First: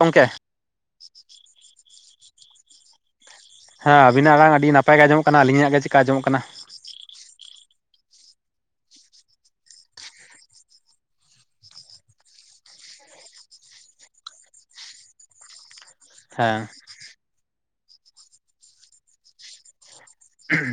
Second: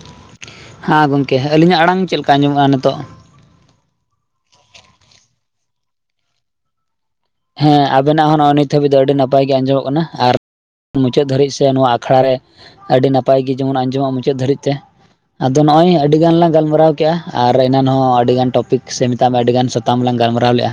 ᱜᱚᱢᱠᱮ ᱦᱟᱸ ᱜᱚᱢᱠᱮ ᱟᱹᱞᱤᱧᱟᱜ ᱟᱲᱟᱝ ᱪᱮᱫ ᱞᱮᱠᱟ ᱟᱡᱚᱢᱚᱜᱼᱟ ᱱᱤᱛᱚᱜ ᱦᱟᱸ ᱟᱵᱤᱱᱟᱜ ᱟᱲᱟᱝ ᱟᱹᱰᱤ ᱱᱟᱯᱟᱭ ᱜᱮ ᱟᱸᱡᱚᱢᱚᱜ ᱠᱟᱱᱟ, ᱟᱹᱞᱤᱧᱟᱜ ᱜᱮ ᱪᱮᱠᱟ ᱟᱸᱡᱚᱜ ᱠᱟᱱᱟ᱾ ᱦᱮᱸ ᱟᱵᱮᱱᱟᱜ ᱦᱚᱸ ᱱᱚᱜᱼᱚᱭ ᱱᱤᱛ ᱦᱟᱹᱵᱤᱡ ᱫᱚ ᱟᱹᱰᱤ ᱱᱟᱯᱟᱭ ᱜᱮ ᱟᱸᱡᱚᱢᱚᱜ ᱠᱟᱱᱟ ᱟᱨ ᱢᱩᱪᱟᱹᱫ ᱫᱷᱟᱹᱨᱤᱡ ᱥᱮ ᱱᱚᱣᱟ ᱟᱠᱷᱲᱟ ᱨᱮ ᱟᱹᱰᱤ ᱱᱟᱯᱟᱭ ᱜᱮ ᱡᱮᱢᱚᱱ ᱟᱸᱡᱚᱢᱚᱜᱼᱟ ᱢᱩᱪᱟᱹᱫ ᱫᱷᱟᱹᱨᱤᱡ ᱛᱮ ᱟᱫᱚ ᱱᱚᱜᱼᱚᱭ ᱟᱹᱰᱤ ᱜᱟᱱ ᱞᱟᱝ ᱦᱮᱸ ᱜᱟᱞᱢᱟᱨᱟᱣ ᱠᱮᱜᱼᱟ, ᱟᱨ ᱮᱱᱟᱱ ᱦᱚᱸ ᱟᱹᱰᱤᱜᱟᱱ ᱴᱚᱯᱤᱠ ᱥᱮ ᱢᱮᱛᱟᱜ ᱢᱮ ᱟᱹᱰᱤ ᱜᱟᱱ [unintelligible] [unintelligible] ᱛᱟᱝ ᱜᱟᱞᱢᱟᱨᱟᱣ ᱞᱮᱜᱼᱟ,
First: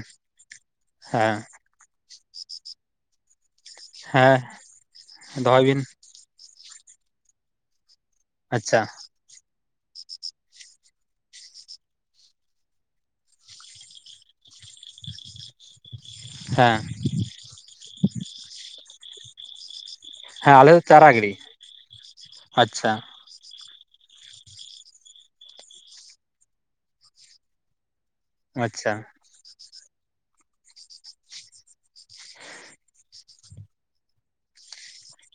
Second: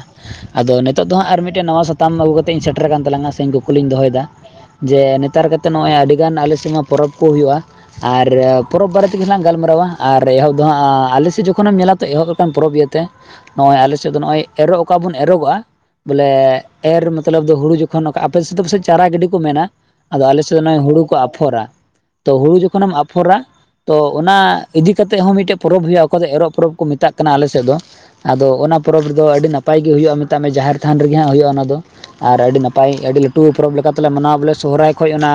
ᱟᱫᱚ ᱱᱤᱛᱚᱜ ᱫᱚ ᱦᱟᱸᱜ ᱦᱮᱸ ᱟᱨ ᱢᱤᱫᱴᱮᱱ ᱱᱟᱣᱟ ᱥᱟᱛᱟᱢ ᱟᱹᱜᱩ ᱠᱟᱛᱮ ᱤᱧ ᱥᱮᱴᱮᱨ ᱠᱟᱱ ᱛᱟᱞᱟᱝᱟ ᱥᱮ [unintelligible] [unintelligible] ᱠᱩᱠᱞᱤᱭ ᱫᱚᱦᱚᱭ ᱫᱟ ᱦᱮᱸ ᱡᱮ ᱱᱮᱛᱟᱨ ᱫᱚᱦᱚᱭ ᱠᱟᱛᱮᱜ ᱵᱤᱱ ᱱᱚᱜᱼᱚᱭ ᱟᱹᱰᱤ ᱜᱟᱱ ᱟᱞᱮ ᱥᱮᱜ ᱢᱟ ᱯᱚᱨᱚᱵᱽ ᱠᱚ ᱦᱩᱭᱩᱜᱼᱟ ᱟᱨ ᱟᱪᱪᱷᱟ ᱯᱚᱨᱚᱵᱽ ᱵᱟᱨᱮᱛᱮ [unintelligible] ᱜᱮᱞᱟᱝ ᱜᱟᱞᱢᱟᱨᱟᱣᱟ ᱟᱨ ᱮᱦᱚᱵ ᱫᱚ ᱦᱟᱸᱜ ᱟᱞᱮ ᱥᱮᱜ ᱡᱚᱠᱷᱚᱱᱮᱢ ᱧᱮᱞᱟ ᱛᱚ ᱮᱦᱚᱵ ᱞᱮᱠᱟᱱ ᱯᱚᱨᱚᱵᱽ ᱤᱭᱟᱹᱛᱮ ᱱᱚᱜᱼᱚᱭ ᱟᱞᱮ ᱥᱮᱫ ᱫᱚ ᱱᱚᱜᱼᱚᱭ ᱮᱨᱚᱜ ᱚᱠᱟᱵᱚᱱ ᱮᱨᱚᱜᱚᱜᱼᱟ ᱵᱚᱞᱮ ᱦᱮᱸ ᱮᱨ ᱢᱚᱛᱞᱚᱵ ᱦᱩᱲᱩ ᱡᱚᱠᱷᱚᱱ ᱚᱠᱟ ᱟᱯᱮ ᱥᱮᱫ ᱯᱟᱥᱮᱡ ᱪᱟᱨᱟ ᱜᱟᱹᱰᱤ ᱠᱚ ᱢᱮᱱᱟ ᱟᱫᱚ ᱟᱞᱮ ᱦᱮᱸ ᱥᱮᱫ ᱫᱚ ᱱᱚᱜᱼᱚᱭ ᱦᱩᱲᱩ ᱪᱟᱨᱟ ᱠᱚ ᱜᱤᱲᱤ ᱟᱯᱷᱚᱨᱟ ᱛᱚ ᱦᱩᱲᱩ ᱟᱪᱪᱷᱟ ᱡᱚᱠᱷᱚᱱᱮᱢ ᱟᱯᱷᱚᱨᱟ ᱛᱚ ᱚᱱᱟ ᱤᱫᱤ ᱠᱟᱛᱮᱜ ᱦᱚᱸ ᱢᱤᱫᱴᱮᱡ ᱯᱚᱨᱚᱵᱽ ᱦᱩᱭᱩᱜᱼᱟ, ᱚᱠᱟ ᱫᱚ ᱮᱨᱚᱜ ᱯᱚᱨᱚᱵᱽ ᱠᱚ ᱢᱮᱛᱟᱜ ᱠᱟᱱᱟ, ᱟᱞᱮ ᱥᱮᱫ ᱫᱚ ᱟᱫᱚ ᱚᱱᱟ ᱟᱪᱪᱷᱟ ᱯᱚᱨᱚᱵᱽ ᱨᱮᱫᱚ ᱟᱹᱰᱤ ᱱᱟᱯᱟᱭ ᱜᱮ ᱦᱩᱭᱩᱜᱼᱟ ᱢᱮᱛᱟᱜ ᱢᱮ ᱡᱟᱦᱮᱨ ᱛᱷᱟᱱ ᱨᱮᱜᱮ ᱦᱟᱸᱜ ᱦᱳᱭᱳᱜᱼᱟ ᱚᱱᱟᱫᱚ, ᱟᱨ ᱟᱹᱰᱤ ᱱᱟᱯᱟᱭ ᱟᱹᱰᱤ ᱞᱟᱹᱴᱩ ᱯᱚᱨᱚᱵᱽ ᱞᱮᱠᱟᱛᱮᱞᱮ ᱢᱟᱱᱟᱣᱟ ᱵᱚᱞᱮ ᱥᱚᱦᱨᱟᱭ ᱠᱷᱚᱡ ᱚᱱᱟ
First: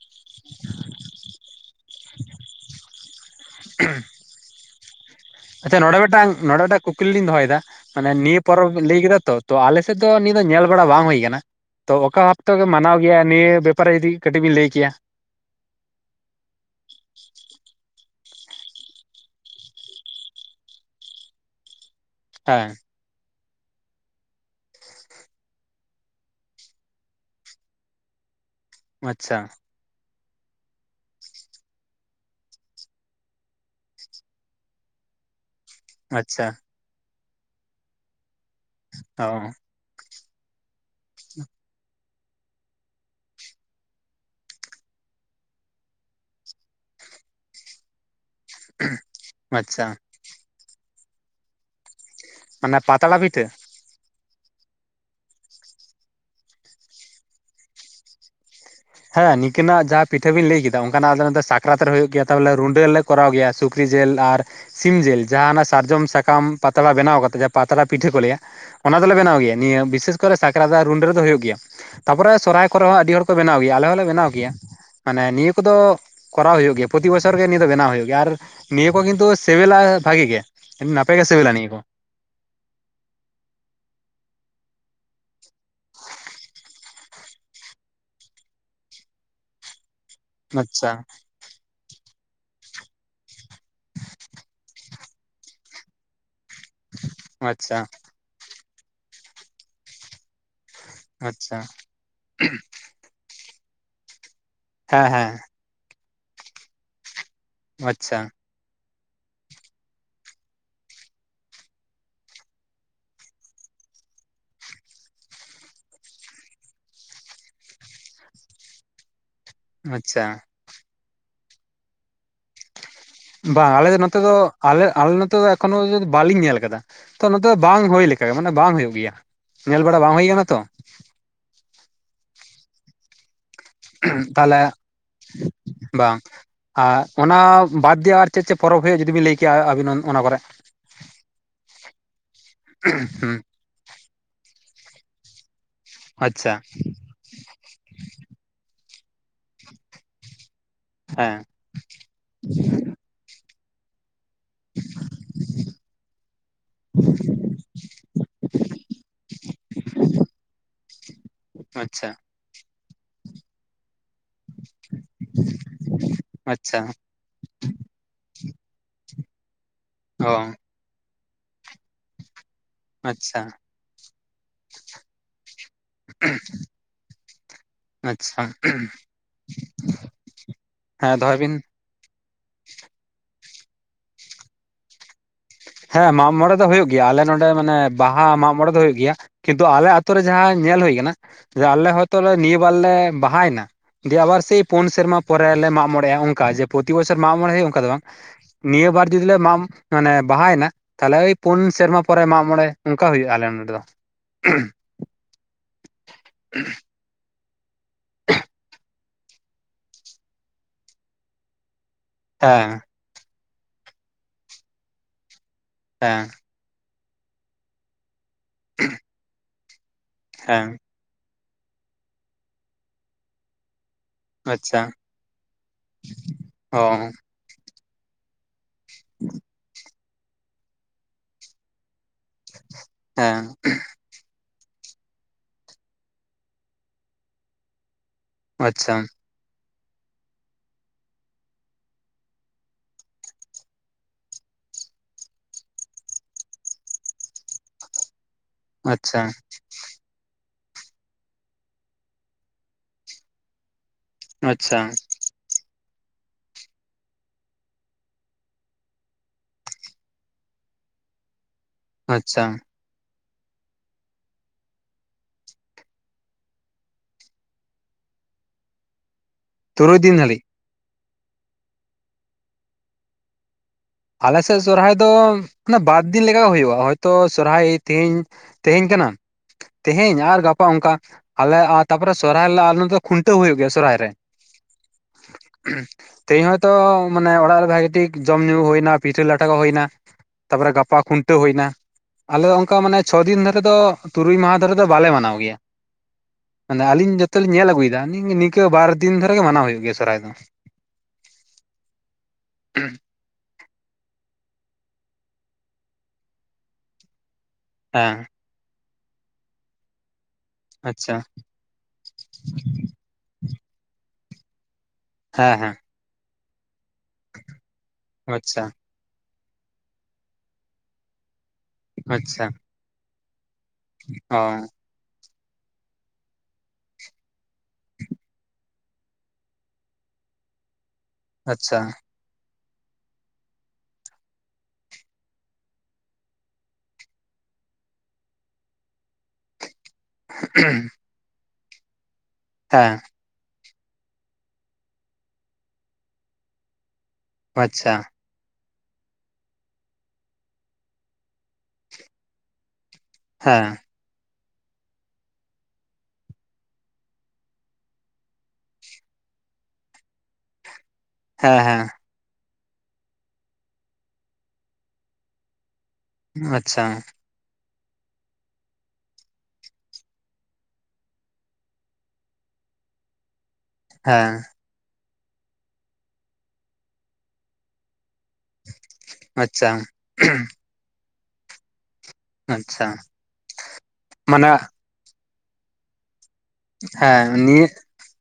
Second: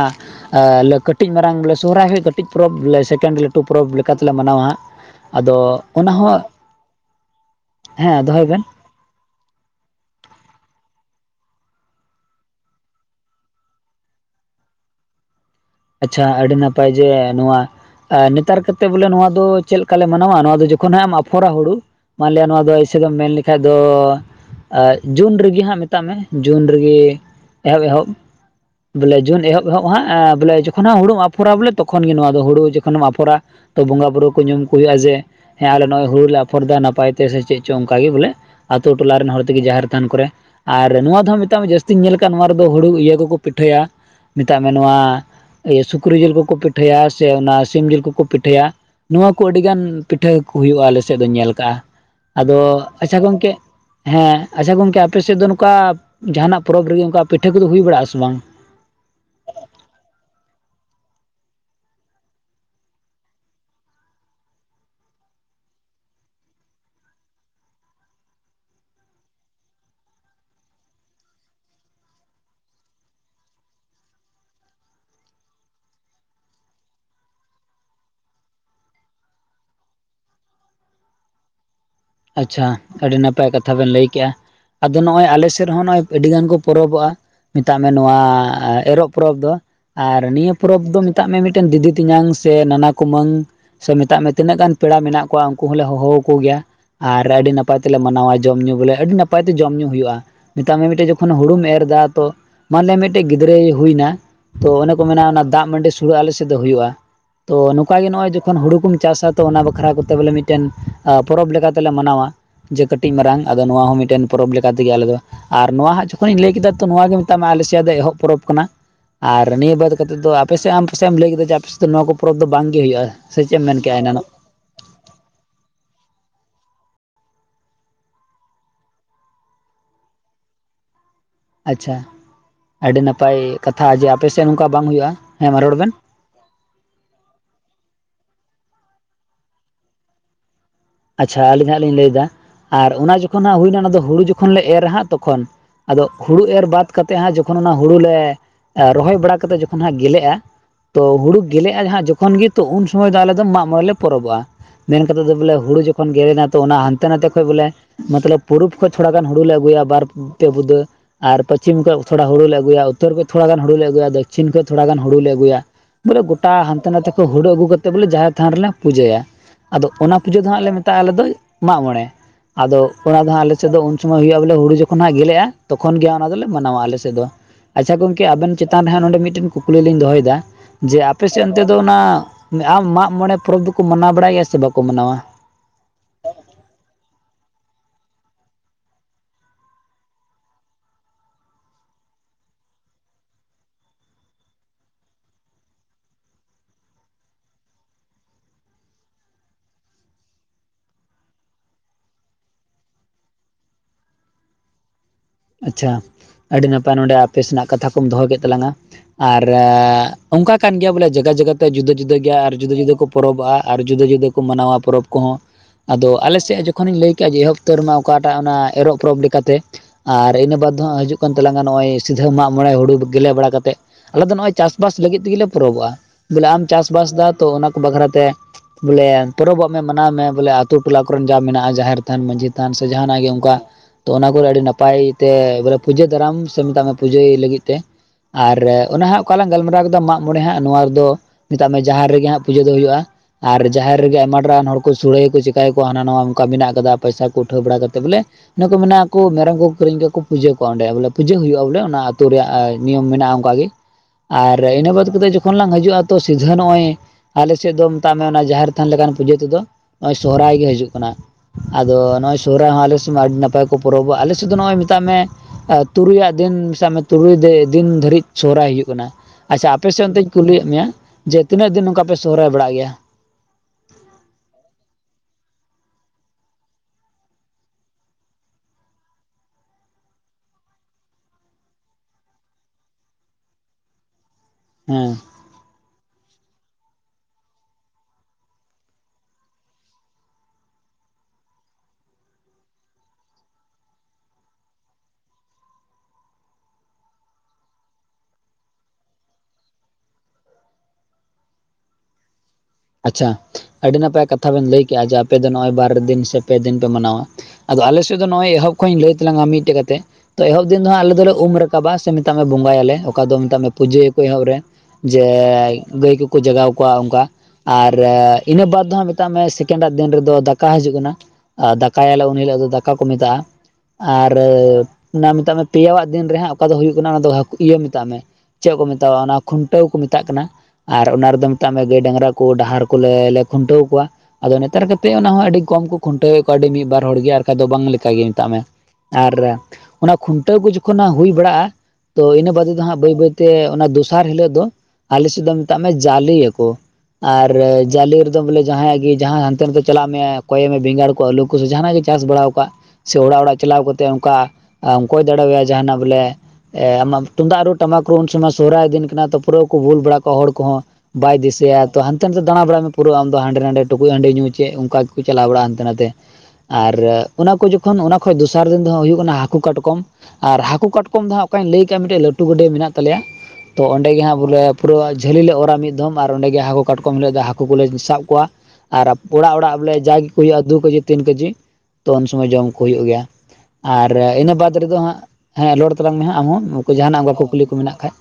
ᱟ ᱞᱟᱠᱟᱹᱴᱤᱡ ᱢᱟᱨᱟᱝ ᱵᱚᱞᱮ ᱥᱚᱦᱨᱟᱭ [inaudible] ᱠᱟᱹᱴᱤᱡ ᱯᱚᱨᱚᱵᱽ ᱞᱮ ᱥᱮᱠᱮᱱᱰ ᱞᱟᱹᱴᱩ ᱯᱚᱨᱚᱵᱽ ᱞᱮᱠᱟ ᱛᱮᱞᱮ ᱢᱟᱱᱟᱣᱟ ᱟᱫᱚ ᱟᱪᱪᱷᱟ ᱱᱚᱰᱮ ᱚᱱᱟ ᱢᱤᱫᱴᱟᱝ ᱦᱚᱸ ᱱᱚᱰᱮ ᱢᱤᱫᱴᱟᱝ ᱠᱩᱠᱞᱤ ᱞᱤᱧ ᱫᱚᱦᱚᱭᱫᱟ, ᱢᱟᱱᱮ ᱦᱮᱸ ᱱᱤᱭᱟᱹ ᱫᱚᱦᱚᱭ ᱵᱮᱱ ᱯᱚᱨᱚᱵᱽ ᱞᱟᱹᱭ ᱠᱮᱫᱟ ᱛᱚ ᱛᱚ ᱟᱞᱮ ᱥᱮᱫ ᱫᱚ ᱱᱤᱭᱟᱹ ᱫᱚ ᱧᱮᱞ ᱵᱟᱲᱟ ᱵᱟᱝ ᱦᱩᱭ ᱠᱟᱱᱟ ᱛᱚ ᱚᱠᱟ ᱚᱯᱛᱮ ᱜᱮ ᱢᱟᱱᱟᱣ ᱜᱮᱭᱟ ᱱᱤᱭᱟᱹ ᱵᱮᱯᱟᱨᱮ ᱤᱫᱤ ᱠᱟᱹᱴᱤᱡ ᱵᱤᱱ ᱞᱟᱹᱭ ᱠᱮᱭᱟ ᱟᱪᱪᱷᱟ ᱟᱹᱰᱤ ᱱᱟᱯᱟᱭ ᱡᱮ ᱱᱚᱣᱟ ᱟᱨ ᱱᱮᱛᱟᱨ ᱠᱟᱛᱮᱫ ᱵᱚᱞᱮ ᱱᱚᱣᱟ ᱫᱚ ᱪᱮᱫ ᱞᱮᱠᱟ ᱞᱮ ᱢᱟᱱᱟᱣᱟ ᱱᱚᱣᱟ ᱫᱚ ᱡᱚᱠᱷᱚᱱ ᱦᱟᱸᱜ ᱟᱢ ᱟᱯᱷᱚᱨᱟ ᱦᱩᱲᱩ ᱢᱟᱱᱞᱮᱭᱟ ᱱᱚᱣᱟ ᱦᱮᱸ ᱫᱚ ᱮᱥᱮ ᱜᱮᱢ ᱢᱮᱱ ᱞᱮᱠᱷᱟᱡ ᱫᱚ ᱟᱡ ᱡᱩᱱ ᱨᱮᱜᱤ ᱦᱟᱸᱜ ᱢᱮᱛᱟᱜ ᱢᱮ ᱡᱩᱱ ᱨᱮᱜᱤ ᱮᱦᱚᱵᱼᱮᱦᱚᱵ ᱵᱚᱞᱮ ᱟᱪᱪᱷᱟ ᱡᱩᱱ ᱮᱦᱚᱵᱼᱮᱦᱚᱵ ᱦᱟᱸᱜ ᱵᱚᱞᱮ ᱡᱩᱱ ᱠᱷᱚᱱᱟᱜ ᱦᱩᱲᱩᱢ ᱟᱯᱷᱚᱨᱟ ᱵᱚᱞᱮ ᱛᱚᱠᱷᱚᱱ ᱜᱮ ᱱᱚᱣᱟ ᱫᱚ ᱦᱩᱲᱩ ᱡᱚᱠᱷᱚᱱ ᱮᱢ ᱟᱯᱷᱚᱨᱟ ᱛᱚ ᱵᱚᱸᱜᱟ ᱵᱩᱨᱩ ᱠᱚ ᱧᱩ ᱠᱚ ᱦᱩᱭᱩᱜᱼᱟ ᱡᱮ ᱦᱮᱸ ᱟᱞᱮ ᱱᱚᱜᱚᱭ ᱦᱩᱲᱩ ᱞᱮ ᱟᱪᱪᱷᱟ ᱟᱯᱷᱚᱨ ᱫᱟ ᱱᱟᱯᱟᱭ ᱛᱮ ᱥᱮ ᱪᱮᱫ ᱪᱚᱝ ᱚᱱᱠᱟ ᱜᱮ ᱵᱚᱞᱮ ᱟᱛᱳ ᱴᱚᱞᱟ ᱚ ᱨᱮᱱ ᱦᱚᱲ ᱛᱮᱜᱤ ᱡᱟᱦᱮᱨ ᱛᱷᱟᱱ ᱠᱚᱨᱮ ᱟᱨ ᱱᱚᱣᱟ ᱫᱚ ᱢᱮᱛᱟᱜ ᱢᱮ ᱡᱟᱹᱥᱛᱤᱧ ᱧᱮᱞ ᱟᱠᱟᱫ ᱱᱚᱣᱟ ᱨᱮᱫᱚ ᱦᱩᱲᱩ ᱤᱭᱟᱹ ᱠᱚᱠᱚ ᱯᱤᱴᱷᱟᱹᱭᱟ ᱢᱮᱛᱟᱜ ᱢᱮ ᱱᱚᱣᱟ ᱤᱭᱟᱹ ᱥᱩᱠᱨᱤ ᱡᱤᱞ ᱠᱚᱠᱚ ᱯᱤᱴᱷᱟᱹᱭᱟ ᱥᱮ ᱚᱱᱟ ᱥᱤᱢ ᱡᱤᱞ ᱠᱚᱠᱚ ᱯᱤᱴᱷᱟᱹᱭᱟ ᱱᱚᱣᱟ ᱠᱚ ᱟᱪᱪᱷᱟ ᱟᱹᱰᱤᱜᱟᱱ ᱯᱤᱴᱷᱟᱹ ᱠᱩ ᱦᱩᱭᱩᱜᱼᱟ ᱟᱞᱮ ᱥᱮᱫ ᱫᱚ ᱧᱮᱞ ᱠᱟᱜᱼᱟ ᱟᱫᱚ ᱢᱟᱱᱮ ᱯᱟᱛᱲᱟ ᱟᱪᱪᱷᱟ ᱯᱤᱴᱷᱟᱹ ᱜᱚᱝᱠᱮ ᱦᱮᱸ ᱟᱪᱪᱷᱟ ᱜᱚᱝᱠᱮ ᱟᱯᱮ ᱥᱮᱫ ᱫᱚ ᱱᱚᱝᱠᱟ ᱡᱟᱦᱟᱱᱟᱜ ᱯᱚᱨᱚᱵᱽ ᱨᱮᱜᱮ ᱚᱱᱠᱟ ᱯᱤᱴᱷᱟᱹ ᱠᱚᱫᱚ ᱦᱩᱭ ᱵᱟᱲᱟᱜ ᱟ ᱥᱮ ᱵᱟᱝ ᱦᱮᱸ ᱱᱤᱠᱟᱹᱱᱟᱜ ᱡᱟᱦᱟᱸ ᱯᱤᱴᱷᱟᱹ ᱵᱤᱱ ᱞᱟᱹᱭ ᱠᱮᱫᱟ ᱚᱱᱠᱟᱱᱟᱜ ᱟᱫᱚ ᱥᱟᱠᱨᱟᱛ ᱨᱮ ᱦᱳᱭᱳᱜ ᱜᱮᱭᱟ ᱛᱚᱵᱚᱞᱮ ᱨᱩᱰᱟᱹᱞᱮ ᱠᱚᱨᱟᱣ ᱜᱮᱭᱟ ᱥᱩᱠᱨᱤ ᱡᱤᱞ ᱟᱨ ᱥᱤᱢ ᱡᱤᱞ ᱡᱟᱦᱟᱱᱟᱜ ᱥᱟᱨᱡᱚᱢ ᱥᱟᱠᱟᱢ ᱯᱟᱛᱲᱟ ᱵᱮᱱᱟᱣ ᱠᱟᱛᱮ ᱡᱟᱦᱟᱸ ᱯᱟᱛᱲᱟ ᱯᱤᱴᱷᱟᱹ ᱠᱚ ᱞᱟᱹᱭᱟ ᱚᱱᱟ ᱫᱚᱞᱮ ᱵᱮᱱᱟᱣ ᱜᱮᱭᱟ ᱱᱤᱭᱟᱹ ᱵᱤᱥᱮᱥ ᱠᱚᱨᱮ ᱥᱟᱠᱨᱟᱛ ᱟᱨ ᱨᱩᱰᱟᱸ ᱨᱮᱫᱚ ᱦᱳᱭᱳᱜ ᱜᱮᱭᱟ ᱛᱟᱯᱚᱨᱮ ᱥᱚᱨᱦᱟᱭ ᱠᱚᱨᱮ ᱦᱚᱸ ᱟᱹᱰᱤ ᱦᱚᱲ ᱠᱚ ᱵᱮᱱᱟᱣ ᱜᱮᱭᱟ ᱟᱞᱮ ᱦᱚᱸᱞᱮ ᱵᱮᱱᱟᱣ ᱜᱮᱭᱟ ᱢᱟᱱᱮ ᱱᱤᱭᱟᱹ ᱠᱚᱫᱚ ᱠᱚᱨᱟᱣ ᱦᱳᱭᱳᱜ ᱜᱮᱭᱟ ᱯᱨᱚᱛᱤ ᱵᱚᱪᱷᱚᱨ ᱜᱮ ᱱᱤᱭᱟᱹ ᱫᱚ ᱵᱮᱱᱟᱣ ᱦᱩᱭᱩᱜ ᱜᱮᱭᱟ ᱟᱨ ᱱᱤᱭᱟᱹ ᱠᱚ ᱠᱤᱱᱛᱩ ᱥᱮᱵᱮᱞᱟ ᱵᱷᱟᱜᱤ ᱜᱮ ᱱᱟᱯᱟ ᱜᱮ ᱥᱮᱵᱮᱞᱟ ᱱᱤᱭᱟᱹ ᱠᱚ ᱟᱪᱪᱷᱟ ᱟᱹᱰᱤ ᱱᱟᱯᱟᱭ ᱠᱟᱛᱷᱟ ᱵᱮᱱ ᱞᱟᱹᱭ ᱠᱮᱜᱼᱟ ᱟᱫᱚ ᱱᱚᱜᱼᱚᱭ ᱟᱞᱮ ᱥᱮᱫ ᱦᱚᱸ ᱱᱚᱜᱚᱭ ᱟᱹᱰᱤ ᱜᱟᱱ ᱠᱚ ᱯᱚᱨᱚᱵᱚᱜᱼᱟ ᱢᱮᱛᱟᱜ ᱢᱮ ᱱᱚᱣᱟ ᱮᱨᱚᱜ ᱯᱚᱨᱚᱵᱽ ᱫᱚ ᱟᱨ ᱱᱤᱭᱟᱹ ᱯᱚᱨᱚᱵᱽ ᱟᱪᱪᱷᱟ ᱫᱚ ᱢᱮᱛᱟᱜ ᱢᱮ ᱢᱤᱜ ᱢᱤᱫᱴᱮᱱ ᱫᱤᱫᱤ ᱛᱮᱭᱟᱝ ᱥᱮ ᱱᱟᱱᱟ ᱠᱩᱢᱟᱹᱝ ᱥᱮ ᱢᱮᱛᱟᱜ ᱢᱮ ᱛᱤᱱᱟᱹᱜ ᱜᱟᱱ ᱯᱮᱲᱟ ᱢᱮᱱᱟᱜ ᱠᱚᱣᱟ ᱩᱱᱠᱩ ᱦᱚᱞᱮ ᱦᱚᱦᱚ ᱟᱠᱚ ᱜᱮᱭᱟ ᱟᱨ ᱟᱹᱰᱤ ᱱᱟᱯᱟᱭ ᱟᱪᱪᱷᱟ ᱛᱮᱞᱮ ᱢᱟᱱᱟᱣᱟ ᱡᱚᱢᱼᱧᱩ ᱵᱚᱞᱮ ᱟᱹᱰᱤ ᱱᱟᱯᱟᱭ ᱛᱮ ᱡᱚᱢᱼᱧᱩ ᱦᱩᱭᱩᱜᱼᱟ ᱢᱮᱛᱟᱜ ᱢᱮ ᱢᱤᱫᱴᱮᱱ ᱴᱮ ᱡᱚᱠᱷᱚᱱ ᱟᱪᱪᱷᱟ ᱦᱩᱲᱩᱢ ᱮᱨ ᱫᱟ ᱛᱚ ᱢᱟᱱᱮ ᱢᱤᱫᱴᱤᱡ ᱜᱤᱫᱽᱨᱟᱹᱭ ᱦᱩᱭᱱᱟ ᱛᱚ ᱚᱱᱮ ᱠᱚ ᱦᱮᱸ ᱢᱮᱱᱟ ᱦᱮᱸ ᱚᱱᱟ ᱫᱟᱜ ᱢᱟᱹᱰᱤ ᱥᱩᱲᱟᱹ ᱟᱞᱮ ᱥᱮᱫ ᱫᱚ ᱦᱩᱭᱩᱜᱼᱟ ᱛᱚ ᱱᱚᱝᱠᱟ ᱜᱮ ᱟᱪᱪᱷᱟ ᱱᱚᱜᱼᱚᱭ ᱠᱷᱚᱱ ᱦᱩᱲᱩ ᱠᱚᱢ ᱪᱟᱥᱟ ᱛᱚ ᱚᱱᱟ ᱵᱟᱠᱷᱨᱟ ᱠᱚᱛᱮ ᱵᱚᱞᱮ ᱢᱤᱫᱴᱮᱱ ᱯᱚᱨᱚᱵᱽ ᱞᱮᱠᱟ ᱛᱮᱞᱮ ᱢᱟᱱᱟᱣᱟ ᱡᱮ ᱠᱟᱹᱴᱤᱡ ᱢᱟᱨᱟᱝ ᱟᱫᱚ ᱱᱚᱣᱟ ᱦᱚᱸ ᱢᱤᱫᱴᱮᱱ ᱯᱚᱨᱚᱵᱽ ᱞᱮᱠᱟ ᱛᱮᱜᱮ ᱟᱞᱮ ᱫᱚ ᱟᱨ ᱱᱚᱣᱟ ᱦᱟᱸᱜ ᱡᱚᱠᱷᱚᱱᱤᱧ ᱞᱟᱹᱭ ᱠᱮᱫᱟ ᱛᱚ ᱱᱚᱣᱟ ᱜᱮ ᱢᱮᱛᱟᱜ ᱢᱮ ᱟᱞᱮᱥᱤᱭᱟ ᱫᱚ ᱮᱦᱚᱵ ᱯᱚᱨᱚᱵᱽ ᱠᱟᱱᱟ ᱟᱨ ᱱᱤᱭᱟᱹ ᱵᱟᱫ ᱠᱟᱛᱮᱫ ᱟᱪᱪᱷᱟ ᱫᱚ ᱟᱯᱮᱥᱮᱫ ᱟᱢ ᱯᱟᱥᱮ ᱮᱢ ᱞᱟᱹᱭ ᱠᱮᱫᱟ ᱡᱮ ᱟᱯᱮ ᱥᱮᱫ ᱫᱚ ᱱᱚᱣᱟ ᱠᱚ ᱯᱚᱨᱚᱵᱽ ᱫᱚ ᱵᱟᱝᱜᱮ ᱦᱩᱭᱩᱜᱼᱟ ᱥᱮ ᱪᱮᱫ ᱮᱢ ᱵᱟᱝ ᱢᱮᱱ ᱟᱞᱮ ᱠᱮᱜᱼᱟ ᱫᱚ ᱱᱚᱛᱮ ᱮᱱᱟᱱᱚᱜ ᱫᱚ ᱟᱞᱮ ᱟᱞᱮ ᱱᱚᱛᱮ ᱮᱠᱷᱚᱱᱚ ᱵᱟᱞᱤᱧ ᱧᱮᱞ ᱠᱟᱫᱟ ᱛᱚ ᱱᱚᱛᱮ ᱵᱟᱝ ᱦᱩᱭ ᱞᱮᱠᱟ ᱢᱟᱱᱮ ᱵᱟᱝ ᱦᱳᱭᱳᱜ ᱜᱮᱭᱟ ᱧᱮᱞ ᱵᱟᱲᱟ ᱵᱟᱝ ᱦᱩᱭ ᱟᱠᱟᱱᱟ ᱛᱚ ᱟᱪᱪᱷᱟ ᱟᱹᱰᱤ ᱱᱟᱯᱟᱭ ᱠᱟᱛᱷᱟ ᱡᱮ ᱟᱯᱮ ᱥᱮᱜ ᱛᱟᱦᱚᱞᱮ ᱱᱚᱝᱠᱟ ᱵᱟᱝ ᱦᱩᱭᱩᱜᱼᱟ ᱦᱮᱸ ᱢᱟ ᱨᱚᱲ ᱵᱮᱱ ᱵᱟᱝ ᱟᱨ ᱚᱱᱟ ᱵᱟᱫᱽ ᱫᱤᱭᱮ ᱟᱨ ᱪᱮᱜ ᱪᱮᱜ ᱯᱚᱨᱚᱵᱽ ᱦᱩᱭᱩᱜᱼᱟ ᱡᱩᱫᱤ ᱵᱤᱱ ᱞᱟᱹᱭ ᱠᱮᱭᱟ ᱟᱹᱵᱤᱱ ᱚᱱᱟ ᱠᱚᱨᱮ ᱟᱪᱪᱷᱟ ᱟᱹᱞᱤᱧ ᱦᱟᱸᱜ ᱞᱤᱧ ᱞᱟᱹᱭ ᱮᱫᱟ ᱟᱨ ᱚᱱᱟ ᱦᱩᱸ ᱡᱚᱠᱷᱚᱱ ᱦᱟᱸᱜ ᱦᱩᱭ ᱮᱱᱟ ᱚᱱᱟ ᱫᱚ ᱦᱩᱲᱩ ᱡᱚᱠᱷᱚᱱ ᱞᱮ ᱮᱨ-ᱟ ᱦᱟᱸᱜ ᱛᱚᱠᱷᱚᱱ ᱟᱫᱚ ᱦᱩᱲᱩ ᱟᱪᱪᱷᱟ ᱮᱨ ᱵᱟᱫ ᱠᱟᱛᱮ ᱦᱟᱸᱜ ᱡᱚᱠᱷᱚᱱ ᱚᱱᱟ ᱦᱩᱲᱩ ᱞᱮ ᱨᱚᱦᱚᱭ ᱵᱟᱲᱟ ᱠᱟᱛᱮ ᱡᱚᱠᱷᱚᱱ ᱦᱟᱸᱜ ᱜᱮᱞᱮᱜᱼᱟ ᱛᱚ ᱦᱮᱸ ᱦᱩᱲᱩ ᱜᱮᱞᱮᱜᱼᱟ ᱡᱚᱠᱷᱚᱱ ᱜᱮ ᱛᱚ ᱩᱱ ᱥᱚᱢᱚᱭ ᱫᱚ ᱟᱞᱮ ᱫᱚ ᱢᱟᱜ ᱢᱚᱬᱮ ᱞᱮ ᱯᱚᱨᱚᱵᱚᱜᱼᱟ ᱢᱮᱱ ᱠᱟᱛᱮᱫ ᱫᱚ ᱵᱩᱞᱟᱣ ᱦᱩᱲᱩ ᱡᱚᱠᱷᱚᱱ ᱜᱮᱞᱮ ᱮᱱᱟ ᱚᱱᱟ ᱦᱟᱱᱛᱮ ᱱᱟᱛᱮ ᱠᱷᱚᱡ ᱵᱚᱞᱮ ᱢᱚᱛᱞᱚᱵ ᱯᱩᱨᱩᱵ ᱠᱷᱚᱡ ᱛᱷᱚᱲᱟ ᱜᱟᱱ ᱦᱩᱲᱩ ᱞᱮ ᱟᱹᱜᱩᱭᱟ ᱵᱟᱨ ᱯᱮ ᱵᱩᱫᱟᱹ ᱟᱨ ᱯᱚᱪᱷᱤᱢ ᱠᱷᱚᱡ ᱟᱪᱪᱷᱟ ᱛᱷᱚᱲᱟ ᱦᱩᱲᱩ ᱞᱮ ᱟᱹᱜᱩᱭᱟ ᱩᱛᱚᱨ ᱠᱷᱚᱱ ᱛᱷᱚᱲᱟ ᱜᱟᱱ ᱦᱩᱲᱩ ᱟᱹᱜᱩᱭᱟ ᱫᱚᱠᱷᱤᱱ ᱠᱷᱚᱱ ᱛᱷᱚᱲᱟ ᱜᱟᱱ ᱦᱩᱲᱩ ᱞᱮ ᱟᱹᱜᱩᱭᱟ ᱵᱚᱞᱮ ᱜᱚᱴᱟ ᱟᱪᱪᱷᱟ ᱦᱟᱱᱛᱮ ᱱᱟᱛᱮ ᱦᱩᱲᱩ ᱟᱹᱜᱩ ᱠᱟᱛᱮᱫ ᱵᱚᱞᱮ ᱡᱟᱦᱮᱨ ᱛᱷᱟᱱ ᱨᱮᱞᱮ ᱯᱩᱡᱟᱹᱭᱟ ᱟᱫᱚ ᱚᱱᱟ ᱚ ᱯᱩᱡᱟᱹ ᱫᱚ ᱦᱟᱸᱜ ᱞᱮ ᱢᱮᱛᱟᱜᱼᱟ ᱟᱞᱮ ᱫᱚ ᱢᱟᱜ ᱢᱚᱬᱮ ᱟᱫᱚ ᱚᱱᱟ ᱫᱚ ᱟᱪᱪᱷᱟ ᱦᱟᱸᱜ ᱟᱞᱮ ᱥᱮᱫ ᱫᱚ ᱩᱱ ᱥᱚᱢᱚᱭ ᱦᱩᱭᱩᱜᱼᱟ ᱵᱚᱞᱮ ᱦᱩᱲᱩ ᱡᱚᱠᱷᱚᱱ ᱦᱟᱸᱜ ᱜᱮᱞᱮᱜᱼᱟ ᱛᱚᱠᱷᱚᱱ ᱜᱮ ᱚᱱᱟ ᱫᱚᱞᱮ ᱢᱟᱱᱟᱣᱟ ᱟᱞᱮ ᱥᱮᱫ ᱫᱚ ᱟᱪᱪᱷᱟ ᱜᱚᱝᱠᱮ ᱟᱵᱮᱱ ᱪᱮᱛᱟᱱ ᱨᱮᱦᱟᱸᱜ ᱱᱚᱰᱮ ᱢᱤᱫᱴᱮᱱ ᱠᱩᱠᱞᱤ ᱞᱤᱧ ᱫᱚᱦᱚᱭᱫᱟ ᱡᱮ ᱦᱮᱸ ᱟᱯᱮ ᱫᱚᱦᱚᱭ ᱥᱮᱱ ᱵᱤᱱ ᱛᱮᱫᱚ ᱚᱱᱟ ᱟᱢ ᱢᱟᱜ ᱢᱚᱬᱮ ᱯᱚᱨᱚᱵᱽ ᱫᱚᱠᱚ ᱢᱟᱱᱟᱣ ᱵᱟᱲᱟᱭᱟ ᱥᱮ ᱵᱟᱠᱚ ᱢᱟᱱᱟᱣᱟ? ᱦᱮᱸ ᱢᱟᱜᱽ ᱢᱚᱬᱮ ᱫᱚ ᱦᱩᱭᱩᱜ ᱜᱮᱭᱟ᱾ ᱟᱞᱮ ᱱᱚᱸᱰᱮ ᱢᱟᱱᱮ ᱵᱟᱦᱟ ᱢᱟᱜᱽ ᱢᱚᱬᱮ ᱫᱚ ᱦᱩᱭᱩᱜ ᱜᱮᱭᱟ। ᱠᱤᱱᱛᱩ ᱟᱞᱮ ᱟᱛᱩ ᱨᱮ ᱡᱟᱦᱟᱸ ᱧᱮᱞ ᱦᱩᱭ ᱠᱟᱱᱟ ᱡᱮ ᱟᱞᱮ ᱦᱚᱭᱛᱳ ᱱᱤᱭᱟᱹ ᱵᱟᱨ ᱞᱮ ᱵᱟᱦᱟᱭᱮᱱᱟ᱾ ᱫᱮᱭᱮ ᱟᱵᱟᱨ ᱥᱮᱭ ᱯᱩᱱ ᱥᱮᱨᱢᱟ ᱯᱚᱨᱮ ᱞᱮ ᱢᱟᱜ ᱢᱚᱬᱮᱜᱼᱟ ᱚᱱᱠᱟ ᱡᱮ ᱯᱨᱚᱛᱤ ᱵᱚᱪᱷᱚᱨ ᱢᱟᱜ ᱢᱚᱬᱮ ᱦᱩᱭᱩᱜ ᱚᱱᱠᱟ ᱫᱚ ᱵᱟᱝ। ᱱᱤᱭᱟᱹ ᱵᱟᱨ ᱡᱚᱫᱤ ᱢᱟᱢ ᱢᱟᱱᱮ ᱼᱼ ᱵᱟᱦᱟᱭᱮᱱᱟ ᱛᱟᱦᱚᱞᱮ ᱳᱭ ᱯᱩᱱ ᱥᱮᱨᱢᱟ ᱯᱚᱨᱮ ᱢᱟᱜ ᱢᱚᱬᱮ ᱚᱱᱠᱟ ᱦᱩᱭᱩᱜᱼᱟ ᱟᱞᱮ ᱱᱚᱸᱰᱮ ᱫᱚ। [unintelligible] ᱟᱪᱪᱷᱟ ᱟᱹᱰᱤ ᱱᱟᱯᱟᱭ ᱱᱚᱰᱮ ᱟᱯᱮ ᱥᱮᱱᱟᱜ ᱠᱟᱛᱷᱟ ᱠᱚᱢ ᱫᱚᱦᱚ ᱠᱮᱫ ᱛᱟᱞᱟᱝᱟ। ᱟᱨ ᱚᱱᱠᱟ ᱠᱟᱱ ᱜᱮᱭᱟ ᱵᱚᱞᱮ ᱡᱟᱭᱜᱟ ᱡᱟᱭᱜᱟᱛᱮ ᱡᱩᱫᱟᱹ ᱡᱩᱫᱟᱹ ᱜᱮᱭᱟ᱾ ᱟᱨ ᱡᱩᱫᱟᱹ ᱦᱮᱸ ᱡᱩᱫᱟᱹ ᱠᱚ ᱼᱼ ᱯᱚᱨᱚᱵᱚᱜᱼᱟ ᱟᱨ ᱡᱩᱫᱟᱹ ᱡᱩᱫᱟᱹ ᱠᱚ ᱢᱟᱱᱟᱣᱟ ᱯᱚᱨᱚᱵᱽ ᱠᱚᱦᱚᱸ ᱟᱫᱚ ᱦᱮᱸ ᱟᱞᱮᱥᱮᱫ ᱦᱚᱸ ᱡᱚᱠᱷᱚᱱ ᱡᱚᱠᱷᱚᱱᱤᱧ ᱞᱟᱹᱭ ᱠᱮᱜᱼᱟ ᱡᱮ ᱮᱦᱚᱵ ᱩᱛᱟᱹᱨ ᱢᱟ ᱚᱠᱟᱴᱟᱜ ᱚᱱᱟ ᱮᱨᱚᱜ ᱯᱚᱨᱚᱵᱽ ᱞᱮᱠᱟᱛᱮ ᱟᱨ ᱤᱱᱟᱹ ᱦᱮᱸ ᱵᱟᱫ ᱫᱚ ᱦᱟᱸᱜ ᱦᱤᱡᱩᱜ ᱛᱟᱞᱟᱝᱟ ᱱᱚᱭ ᱥᱤᱫᱷᱟᱹ ᱢᱟᱜ ᱢᱚᱬᱮ ᱦᱩᱲᱩ ᱜᱮᱞᱮ ᱵᱟᱲᱟ ᱠᱟᱛᱮᱜ ᱟᱞᱮ ᱫᱚ ᱱᱚᱜᱚᱭ ᱟᱪᱪᱷᱟ ᱪᱟᱥᱵᱟᱥ ᱞᱟᱹᱜᱤᱫ ᱛᱮᱜᱮ ᱞᱮ ᱯᱚᱨᱚᱵᱚᱜᱼᱟ᱾ ᱵᱚᱞᱮ ᱟᱢ ᱚ ᱪᱟᱥᱵᱟᱥ ᱮᱫᱟ ᱛᱚ ᱚᱱᱟ ᱠᱚ ᱵᱟᱠᱷᱨᱟᱛᱮ। ᱵᱚᱞᱮ ᱯᱚᱨᱚᱵᱚᱜ ᱢᱮ ᱢᱟᱱᱟᱣ ᱢᱮ᱾ ᱵᱚᱞᱮ ᱟᱛᱳ ᱴᱚᱞᱟ ᱠᱚᱨᱮᱱ ᱡᱟ ᱢᱮᱱᱟᱜᱼᱟ ᱡᱟᱦᱮᱨ ᱛᱷᱟᱱ ᱢᱟᱺᱡᱷᱤ ᱼᱼ ᱛᱷᱟᱱ ᱥᱮ ᱡᱟᱦᱱᱟᱜ ᱜᱮ ᱦᱮᱸ ᱚᱱᱠᱟ ᱛᱚ ᱚᱱᱟ ᱠᱚᱨᱮ ᱟᱹᱰᱤ ᱱᱟᱯᱟᱭ ᱱᱟᱯᱟᱭ ᱛᱮ ᱵᱚᱞᱮ ᱯᱩᱡᱟᱹ ᱫᱟᱨᱟᱢ ᱥᱮ ᱢᱮᱛᱟᱜ ᱢᱮ ᱯᱩᱡᱟᱹᱭ ᱞᱟᱹᱜᱤᱫ ᱛᱮ᱾ ᱟᱨ ᱟᱪᱪᱷᱟ ᱚᱱᱟ ᱦᱟᱸᱜ ᱼᱼ ᱚᱠᱟ ᱞᱟᱝ ᱜᱟᱞᱢᱟᱨᱟᱣ ᱠᱮᱫᱟ ᱢᱟᱜ ᱢᱚᱬᱮ ᱦᱟᱸᱜ ᱱᱚᱣᱟ ᱨᱮ ᱫᱚ ᱢᱮᱛᱟᱜ ᱢᱮ ᱡᱟᱦᱮᱨ ᱨᱮᱜᱮ ᱦᱟᱸᱜ ᱯᱩᱡᱟᱹ ᱫᱚ ᱦᱩᱭᱩᱜᱼᱟ। ᱟᱨ ᱡᱟᱦᱮᱨ ᱨᱮᱜᱮ ᱟᱭᱢᱟ ᱰᱷᱮᱨᱟᱱ ᱦᱚᱲ ᱠᱚ ᱥᱲᱮᱭᱟᱠᱚ ᱪᱤᱠᱟᱹᱭᱟᱠᱚ ᱦᱟᱱᱟ ᱱᱟᱣᱟ ᱚᱱᱠᱟ ᱢᱮᱱᱟᱜ ᱠᱟᱫᱟ ᱯᱚᱭᱥᱟ ᱠᱚ ᱩᱴᱷᱟᱹᱣ ᱵᱟᱲᱟ ᱠᱟᱛᱮᱫ ᱵᱚᱞᱮ ᱼᱼ ᱤᱱᱟᱹ ᱠᱚ ᱢᱮᱱᱟᱜᱼᱟ ᱠᱚ ᱟᱪᱪᱷᱟ ᱢᱮᱨᱚᱢ ᱠᱚ ᱼᱼ ᱜᱮᱠᱚ ᱯᱩᱡᱟᱹ ᱠᱚᱣᱟ ᱚᱸᱰᱮ ᱵᱚᱞᱮ ᱯᱩᱡᱟᱹ ᱦᱩᱭᱩᱜᱼᱟ ᱵᱚᱞᱮ ᱚᱱᱟ ᱟᱹᱛᱩ ᱨᱮᱭᱟᱜ ᱱᱤᱭᱚᱢ ᱢᱮᱱᱟᱜᱼᱟ ᱚᱱᱠᱟ ᱜᱮ। ᱟᱨ ᱟᱪᱪᱷᱟ ᱤᱱᱟᱹ ᱵᱟᱫ ᱠᱟᱛᱮ ᱡᱚᱠᱷᱚᱱ ᱞᱟᱝ ᱦᱤᱡᱩᱜᱼᱟ ᱛᱚ᱾ ᱥᱤᱫᱷᱟᱹ ᱱᱚᱜᱼᱚᱭ ᱼᱼ ᱟᱞᱮ ᱥᱮᱫ ᱫᱚ ᱢᱮᱛᱟᱜ ᱢᱮ ᱚᱱᱟ ᱡᱟᱦᱮᱨ ᱛᱷᱟᱱ ᱞᱮᱠᱟᱱ ᱯᱩᱡᱟᱹ ᱛᱮᱫᱚ ᱱᱚᱜᱼᱚᱭ ᱥᱚᱦᱨᱟᱭ ᱜᱮ ᱦᱤᱡᱩᱜ ᱠᱟᱱᱟ। ᱟᱫᱚ ᱱᱚᱜᱼᱚᱭ ᱟᱪᱪᱷᱟ ᱥᱚᱦᱨᱟᱭ ᱦᱚᱸ ᱟᱞᱮ ᱥᱮᱫ ᱢᱟ ᱟᱹᱰᱤ ᱱᱟᱯᱟᱭ ᱠᱚ ᱯᱚᱨᱚᱵᱚᱜᱼᱟ᱾ ᱟᱞᱮ ᱥᱮᱫ ᱫᱚ ᱱᱚᱜᱼᱚᱭ ᱢᱮᱛᱟᱜ ᱢᱮ ᱼᱼ ᱛᱩᱨᱩᱭᱟᱜ ᱫᱤᱱ ᱥᱟᱵ ᱢᱮ ᱛᱩᱨᱩᱭ ᱫᱤᱱ ᱫᱷᱟᱹᱨᱤᱡ ᱥᱚᱦᱨᱟᱭ ᱦᱩᱭᱩᱜ ᱠᱟᱱᱟ। ᱟᱪᱪᱷᱟ ᱛᱩᱨᱩᱭ ᱟᱯᱮᱥᱮᱫ ᱫᱤᱱ ᱚᱱᱛᱮᱧ ᱫᱷᱟᱹᱞᱤᱡ ᱠᱩᱞᱤᱭᱮᱫ ᱢᱮᱭᱟ ᱡᱮ ᱛᱤᱱᱟᱹᱜ ᱫᱤᱱ ᱱᱚᱝᱠᱟ ᱯᱮ ᱥᱚᱦᱨᱟᱭ ᱵᱟᱲᱟᱜ ᱜᱮᱭᱟ? ᱟᱞᱮ ᱥᱮᱫ ᱥᱚᱨᱦᱟᱭ ᱫᱚ ᱚᱱᱟ ᱵᱟᱨ ᱫᱤᱱ ᱞᱮ ᱞᱮᱠᱟ ᱦᱩᱭᱩᱜᱼᱟ᱾ ᱦᱚᱭᱛᱳ ᱥᱚᱨᱦᱟᱭ ᱛᱮᱦᱤᱧ ᱼᱼ ᱛᱮᱦᱮᱧ ᱠᱟᱱᱟ ᱛᱮᱦᱮᱧ ᱟᱨ ᱜᱟᱯᱟ ᱚᱱᱠᱟ ᱼᱼ ᱟᱞᱮ ᱟ ᱛᱟᱯᱚᱨᱮ ᱥᱚᱨᱦᱟᱭ ᱞᱮ, ᱟᱞᱮᱫᱚ ᱠᱷᱩᱱᱴᱟᱹᱣ ᱦᱩᱭᱩᱜ ᱜᱮᱭᱟ ᱥᱚᱨᱦᱟᱭ ᱨᱮ। ᱦᱮᱸ ᱛᱮᱦᱮᱧ ᱦᱚᱭᱛᱚ ᱢᱟᱱᱮ ᱚᱲᱟᱜ ᱨᱮ ᱵᱷᱟᱜᱤ ᱴᱷᱤᱠ ᱡᱚᱢ ᱧᱩ ᱦᱩᱭᱱᱟ ᱯᱤᱴᱷᱟᱹ ᱞᱟᱴᱷᱟ ᱠᱚ ᱦᱩᱭᱱᱟ। ᱛᱟᱯᱚᱨᱮ ᱜᱟᱯᱟ ᱠᱷᱩᱱᱴᱟᱹᱣ ᱦᱩᱭ ᱮᱱᱟ। ᱟᱞᱮ ᱫᱚ ᱚᱱᱠᱟ ᱢᱟᱱᱮ ᱪᱷᱚ ᱫᱤᱱ ᱫᱷᱚᱨᱮ ᱫᱚ ᱛᱩᱨᱩᱭ ᱢᱟᱦᱟ ᱫᱷᱚᱨᱮ ᱫᱚ ᱵᱟᱞᱮ ᱢᱟᱱᱟᱣ ᱜᱮᱭᱟ। ᱢᱟᱱᱮ ᱟᱹᱞᱤᱧ ᱡᱚᱛᱚ ᱞᱤᱧ ᱧᱮᱞ ᱟᱹᱜᱩᱭᱮᱫᱟ ᱱᱤᱝ ᱱᱤᱝᱠᱟᱹ ᱵᱟᱨ ᱫᱤᱱ ᱫᱷᱚᱨᱮ ᱜᱮ ᱢᱟᱱᱟᱣ ᱦᱩᱭᱩᱜ ᱜᱮᱭᱟ ᱥᱚᱨᱦᱟᱭ ᱫᱚ। [unintelligible] ᱮᱦᱸᱜ ᱟᱪᱪᱷᱟ ᱟᱹᱰᱤ ᱱᱟᱯᱟᱭ ᱠᱟᱛᱷᱟ ᱵᱮᱱ ᱞᱟᱹᱭ ᱠᱮᱜᱼᱟ ᱡᱮ, ᱟᱯᱮ ᱫᱚ ᱱᱚᱜᱼᱚᱭ ᱵᱟᱨ ᱫᱤᱱ ᱥᱮ ᱯᱮ ᱫᱤᱱ ᱯᱮ ᱢᱟᱱᱟᱣᱟ। ᱟᱫᱚ ᱟᱞᱮ ᱥᱮᱫ ᱫᱚ ᱦᱮᱸ ᱱᱚᱜ-ᱚᱭ ᱮᱦᱚᱵ ᱠᱷᱚᱸᱡ, ᱤᱧ ᱞᱟᱹᱭᱮᱫ ᱛᱟᱞᱟᱝ ᱟ ᱢᱤᱫᱴᱮᱡ ᱠᱟᱛᱮ। ᱛᱚ ᱮᱦᱚᱵ ᱫᱤᱱ ᱫᱚ ᱦᱟᱸᱜ ᱟᱞᱮ ᱟᱪᱪᱷᱟ ᱫᱚᱞᱮ ᱩᱢ ᱨᱟᱠᱟᱵᱟ, ᱥᱮ ᱢᱮᱛᱟᱜ ᱢᱮ ᱵᱚᱸᱜᱟᱭᱟᱞᱮ ᱚᱠᱟ ᱫᱚ ᱢᱮᱛᱟᱜ ᱢᱮ ᱯᱩᱡᱟᱹᱭᱟᱠᱚ ᱮᱦᱚᱵ ᱨᱮ। ᱡᱮ ᱦᱮᱸ ᱦᱮᱸ ᱜᱟᱹᱭ ᱠᱚᱠᱚ ᱡᱟᱜᱟᱣ ᱠᱚᱣᱟ ᱚᱱᱠᱟ, ᱟᱨ ᱟᱪᱪᱷᱟ ᱤᱱᱟᱹ ᱵᱟᱫ ᱫᱚᱦᱟᱸᱜ ᱢᱤᱫᱼᱼ ᱢᱮᱛᱟᱜ ᱢᱮ ᱥᱮᱠᱮᱱᱰ ᱟᱜ ᱫᱤᱱ ᱨᱮᱫᱚ ᱫᱟᱠᱟ ᱦᱤᱡᱩᱜ ᱠᱟᱱᱟ ᱟᱨ ᱫᱟᱠᱟᱭᱟᱞᱮ ᱩᱱ ᱟᱪᱪᱷᱟ ᱦᱤᱞᱚᱜ ᱫᱚ ᱫᱟᱠᱟ ᱠᱚ ᱢᱮᱛᱟᱜᱼᱟ। ᱟᱨ ᱚ ᱚᱱᱟ ᱢᱮᱛᱟᱜ ᱢᱮ ᱯᱮᱭᱟᱣᱟᱜ ᱫᱤᱱ ᱨᱮᱦᱟᱸᱜ ᱚᱠᱟ ᱫᱚ ᱦᱩᱭᱩᱜ ᱠᱟᱱᱟ ᱚᱱᱟ ᱫᱚ ᱦᱟᱹᱠᱩ ᱤᱭᱟᱹ ᱢᱮᱛᱟᱜ ᱢᱮ। ᱪᱮᱫ ᱠᱚ ᱢᱮᱛᱚᱣᱟᱜ ᱚᱱᱟ ᱠᱷᱩᱱᱴᱟᱹᱣ ᱠᱚ ᱢᱮᱛᱟᱜ ᱠᱟᱱᱟ ᱾ ᱟᱨ ᱚᱱᱟ ᱨᱮᱫᱚ ᱢᱮᱛᱟᱜ ᱟᱪᱪᱷᱟ ᱢᱮ ᱜᱟᱹᱭ ᱰᱟᱝᱨᱟ ᱼᱼ ᱠᱚ ᱰᱟᱦᱟᱨ ᱠᱚᱞᱮ, ᱞᱮ ᱠᱷᱩᱱᱴᱟᱹᱣ ᱠᱚᱣᱟ। ᱟᱫᱚ ᱱᱮᱛᱟᱨ ᱠᱟ ᱠᱟᱛᱮᱜ ᱚᱱᱟ ᱦᱚᱸ ᱟᱹᱰᱤ ᱠᱚᱢ ᱠᱚ ᱠᱷᱩᱱᱴᱟᱹᱣᱮᱫ ᱠᱚᱣᱟ, ᱟᱹᱰᱤ ᱢᱤᱫ ᱵᱟᱨ ᱦᱚᱲᱜᱮ ᱟᱨ ᱵᱟᱠᱷᱟᱡ ᱫᱚ ᱵᱟᱝ ᱞᱮᱠᱟ ᱜᱮ ᱢᱮᱛᱟᱜ ᱢᱮ। ᱟᱨ ᱚᱱᱟ ᱠᱷᱩᱱᱴᱟᱹᱣ ᱠᱚ ᱡᱚᱠᱷᱚᱱ ᱱᱟᱜ, ᱦᱩᱭ ᱵᱟᱲᱟᱜᱼᱟ ᱛᱚ ᱤᱱᱟᱹ ᱵᱟᱫᱮ ᱫᱚ ᱦᱮᱸ ᱦᱟᱸᱜ ᱵᱟᱹᱭ ᱵᱟᱹᱭ ᱼᱼ ᱛᱮ ᱚᱱᱟ ᱫᱚᱥᱟᱨ ᱦᱤᱞᱚᱜ ᱫᱚ ᱟᱞᱮᱥᱮᱫ ᱫᱚ ᱢᱮᱛᱟᱜ ᱢᱮ ᱡᱟᱞᱮᱭᱟᱠᱚ ᱾ ᱟᱨ ᱟᱪᱪᱷᱟ ᱡᱟᱞᱮᱨ ᱫᱚ ᱵᱚᱞᱮ ᱡᱟᱦᱟᱸᱭᱟᱜ ᱜᱮ ᱡᱟᱦᱟᱸ ᱦᱟᱱᱛᱮ ᱱᱟᱛᱮ ᱪᱟᱞᱟᱜ ᱢᱮ ᱠᱚᱭᱮ ᱢᱮ ᱵᱮᱸᱜᱟᱲ ᱠᱚ ᱟᱹᱞᱩ ᱠᱚ ᱥᱮ ᱡᱟᱦᱟᱱᱟᱜ ᱜᱮ ᱪᱟᱥ ᱵᱟᱲᱟᱣ ᱠᱟᱜ। ᱥᱮ ᱚᱲᱟᱜ ᱚᱲᱟᱜ ᱦᱮᱸ ᱪᱟᱞᱟᱣ ᱠᱟᱛᱮ ᱚᱱᱠᱟ ᱟᱢ ᱠᱚᱭ ᱫᱟᱲᱮᱟᱭᱟ ᱡᱟᱦᱟᱱᱟᱜ ᱵᱚᱞᱮ। ᱮ ᱟᱢᱟᱜ ᱛᱩᱢᱫᱟᱜ ᱨᱩ ᱴᱟᱢᱟᱠ ᱨᱩ ᱩᱱ ᱥᱚᱢᱚᱭ ᱥᱚᱦᱚᱨᱟᱭ ᱫᱤᱱ ᱠᱟᱱᱟ ᱛᱚ ᱯᱩᱨᱟᱹ ᱠᱚ ᱵᱩᱞ ᱵᱟᱲᱟ ᱠᱚᱜᱼᱟ ᱦᱚᱲ ᱠᱚᱦᱚᱸ। ᱵᱟᱭ ᱦᱮᱸ ᱫᱤᱥᱟᱹᱭᱟ ᱛᱚ ᱦᱮᱸ ᱦᱟᱱᱛᱮ ᱱᱟᱛᱮ ᱫᱟᱸᱲᱟ ᱵᱟᱲᱟᱭ ᱢᱮ ᱯᱩᱨᱟᱹ ᱟᱢᱫᱚ ᱦᱟᱸᱰᱮ ᱱᱟᱸᱰᱮ ᱴᱩᱠᱩᱡ ᱦᱟᱺᱰᱤ ᱧᱩ ᱪᱮᱫ ᱚᱱᱠᱟ ᱜᱮᱠᱚ ᱪᱟᱞᱟᱣ ᱵᱟᱲᱟᱜᱼᱟ ᱦᱟᱱᱛᱮ ᱱᱟᱛᱮ। ᱟᱪᱪᱷᱟ ᱟᱨ ᱚᱱᱟ ᱠᱚ ᱡᱚᱠᱷᱚᱱ ᱚᱱᱟ ᱠᱷᱚᱡ ᱫᱚᱥᱟᱨ ᱫᱤᱱ ᱫᱚ ᱦᱩᱭᱩᱜ ᱠᱟᱱᱟ ᱦᱟᱹᱠᱩ ᱠᱟᱴᱠᱚᱢ᱾ ᱟᱨ ᱦᱟᱹᱠᱩ ᱠᱟᱴᱠᱚᱢ ᱫᱚ ᱦᱟᱸᱜ ᱚᱠᱟᱧ ᱞᱟᱹᱭ ᱠᱟᱜᱼᱟ ᱢᱤᱫᱴᱮᱱ ᱞᱟᱹᱴᱩ ᱜᱟᱹᱰᱤᱭᱟᱹ ᱢᱮᱱᱟᱜ ᱛᱟᱞᱮᱭᱟ ᱛᱚ ᱚᱸᱰᱮ ᱜᱮ ᱦᱟᱸᱜ ᱦᱮᱸ ᱵᱚᱞᱮ ᱯᱩᱨᱟᱹ ᱡᱷᱟᱹᱞᱤ ᱞᱮ ᱚᱨᱟ ᱢᱤᱫ ᱫᱷᱚᱢ ᱟᱨ ᱚᱸᱰᱮ ᱦᱟᱹᱠᱩ ᱠᱟᱴᱚᱢ ᱦᱤᱞᱳᱜ ᱫᱚ ᱦᱟᱹᱠᱩ ᱠᱚᱞᱮ ᱥᱟᱵ ᱠᱚᱣᱟ ᱟᱨ ᱚᱲᱟᱜ ᱟᱪᱪᱷᱟ ᱚᱲᱟᱜ ᱵᱚᱞᱮ ᱡᱟᱜᱮ ᱠᱚ ᱦᱩᱭᱩᱜ-ᱟ ᱫᱩ ᱠᱮᱡᱤ ᱛᱤᱱ ᱠᱮᱡᱤ ᱛᱚ ᱩᱱ ᱥᱚᱢᱚᱭ ᱡᱚᱢ ᱠᱚ ᱟᱪᱪᱷᱟ ᱦᱩᱭᱩᱜ ᱜᱮᱭᱟ ᱟᱨ ᱢᱟᱱᱮ ᱤᱱᱟᱹ ᱵᱟᱫᱽ ᱨᱮᱫᱚ ᱦᱟᱸᱜ ᱦᱮᱸ ᱨᱚᱲ ᱛᱟᱞᱟᱝ ᱢᱮ ᱦᱟᱸᱜ ᱟᱢᱦᱚᱸ ᱩᱱᱩᱠᱩ ᱡᱟᱦᱟᱱᱟᱜ ᱦᱮᱸ ᱚᱱᱠᱟ ᱠᱩᱠᱞᱤ ᱱᱤᱭᱟᱹ ᱠᱚ ᱢᱮᱱᱟᱜ ᱠᱷᱟᱡ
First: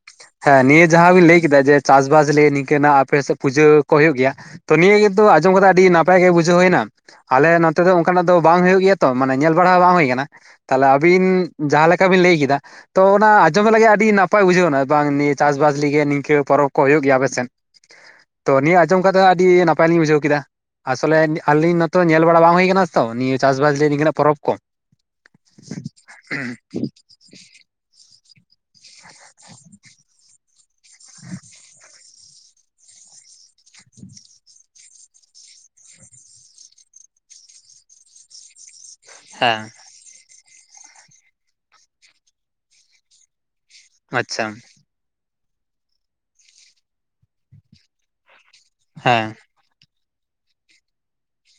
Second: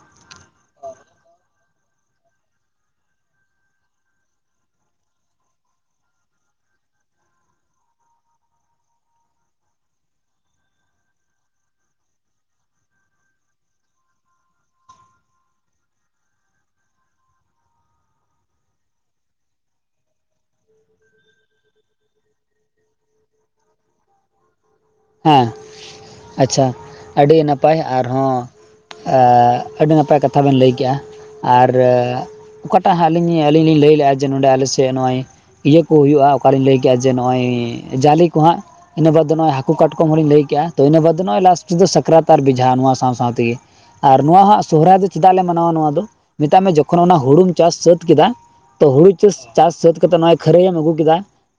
ᱦᱮᱸ ᱱᱤᱭᱟᱹ ᱡᱟᱦᱟᱸᱵᱤᱱ ᱞᱟᱹᱭ ᱠᱮᱫᱟ ᱡᱮ ᱪᱟᱥ ᱵᱟᱥ ᱱᱤᱭᱮ ᱱᱤᱝᱠᱟᱹᱱᱟᱜ ᱟᱯᱮ ᱥᱮᱫ ᱯᱩᱡᱟᱹ ᱠᱚ ᱦᱩᱭᱩᱜ ᱜᱮᱭᱟ ᱛᱚ ᱱᱤᱭᱟᱹ ᱜᱮᱛᱩ ᱟᱸᱡᱚᱢ ᱠᱟᱛᱮ ᱟᱹᱰᱤ ᱱᱟᱯᱟᱭ ᱜᱮ ᱵᱩᱡᱷᱟᱹᱣ ᱦᱩᱭᱮᱱᱟ ᱟᱞᱮ ᱱᱚᱛᱮ ᱫᱚ ᱚᱱᱠᱟᱱᱟᱜ ᱫᱚ ᱵᱟᱝ ᱦᱩᱭᱩᱜ ᱜᱮᱭᱟ ᱛᱚ ᱢᱟᱱᱮ ᱧᱮᱞ ᱵᱟᱲᱟ ᱵᱟᱝ ᱦᱩᱭ ᱠᱟᱱᱟ ᱛᱟᱦᱚᱞᱮ ᱟᱹᱵᱤᱱ ᱡᱟᱦᱟᱸ ᱞᱮᱠᱟ ᱵᱤᱱ ᱞᱟᱹᱭ ᱠᱮᱫᱟ ᱼᱼ ᱛᱚ ᱚᱱᱟ ᱟᱸᱡᱚᱢ ᱞᱟᱹᱜᱤᱫ ᱟᱹᱰᱤ ᱱᱟᱯᱟᱭ ᱵᱩᱡᱷᱟᱹᱣ ᱮᱱᱟ ᱵᱟᱝ ᱱᱤᱭᱟᱹ ᱪᱟᱥᱵᱟᱥ ᱞᱟᱹᱜᱤᱫ ᱱᱤᱝᱠᱟᱹ ᱯᱚᱨᱚᱵᱽ ᱠᱚ ᱦᱩᱭᱩᱜ ᱜᱮᱭᱟ ᱟᱯᱮ ᱥᱮᱱ [inaudible] ᱛᱚ ᱱᱤᱭᱟᱹ ᱟᱸᱡᱚᱢ ᱠᱟᱛᱮᱫ ᱟᱹᱰᱤ ᱱᱟᱯᱟᱭ ᱞᱤᱧ ᱵᱩᱡᱷᱟᱹᱣ ᱠᱮᱫᱟ ᱟᱥᱚᱞᱮ ᱟᱹᱞᱤᱧ ᱢᱟᱛᱚ ᱧᱮᱞ ᱵᱟᱲᱟ ᱵᱟᱝ ᱦᱩᱭ ᱟᱠᱟᱱᱟ ᱛᱚ ᱱᱤᱭᱟᱹ ᱪᱟᱥᱵᱟᱥ ᱞᱟᱹᱭ ᱛᱤᱠᱤᱱ ᱟᱜ ᱯᱚᱨᱚᱵᱽ ᱠᱚ ᱦᱮᱸ ᱟᱪᱪᱷᱟ ᱟᱹᱰᱤ ᱱᱟᱯᱟᱭ ᱟᱨᱦᱚᱸ ᱟᱹᱰᱤ ᱱᱟᱯᱟᱭ ᱠᱟᱛᱷᱟ ᱵᱮᱱ ᱞᱟᱹᱭ ᱠᱮᱜᱼᱟ ᱟᱨ ᱚᱠᱟ ᱟᱞᱤᱧ ᱞᱟᱹᱭ ᱞᱮᱫ-ᱟ ᱡᱮ ᱱᱚᱰᱮ ᱟᱞᱮᱥᱮᱫ ᱥᱮ ᱱᱚᱜᱼᱚᱭ ᱤᱭᱟᱹ ᱠᱚ ᱦᱩᱭᱩᱜᱼᱟ ᱚᱠᱟᱨᱮᱤᱧ ᱞᱟᱹᱭ ᱠᱮᱜᱼᱟ ᱡᱮ ᱱᱚᱜᱼᱚᱭ ᱡᱟᱞᱮ ᱠᱚ ᱦᱟᱸᱜ ᱤᱱᱟᱹ ᱵᱟᱫ ᱫᱚ ᱱᱦᱟᱜ ᱦᱮᱸ ᱠᱟᱴᱠᱚᱢ ᱦᱸᱚᱞᱤᱧ ᱞᱟᱹᱭ ᱠᱮᱜ ᱟ ᱛᱚ ᱤᱱᱟᱹ ᱵᱟᱫ ᱱᱚᱜ ᱞᱟᱥᱴ ᱥᱩᱫᱩ ᱥᱟᱠᱨᱟᱛ ᱟᱨ ᱵᱤᱡᱷᱟ ᱱᱚᱣᱟ ᱥᱟᱶ ᱥᱟᱶ ᱛᱮᱜᱮ ᱟᱨ ᱱᱚᱣᱟ ᱟᱪᱪᱷᱟ ᱦᱟᱜ ᱥᱚᱦᱨᱟᱭ ᱫᱚ ᱪᱮᱫᱟᱜ ᱞᱮ ᱢᱟᱱᱟᱣᱟ ᱱᱚᱣᱟ ᱫᱚ ᱢᱮᱛᱟᱜ ᱢᱮ ᱡᱚᱠᱷᱚᱱ ᱚᱱᱟ ᱦᱩᱲᱩᱢ ᱪᱟᱥ ᱥᱟᱹᱛ ᱠᱮᱫᱟ ᱛᱚ ᱦᱩᱲᱩ ᱦᱮᱸ ᱪᱟᱥ ᱪᱟᱥ ᱥᱟᱹᱛ ᱠᱟᱛᱮᱜ ᱱᱚᱜᱚᱭ ᱠᱷᱟᱹᱨᱟᱹᱭ ᱮᱢ ᱟᱹᱜᱩ ᱠᱮᱫᱟ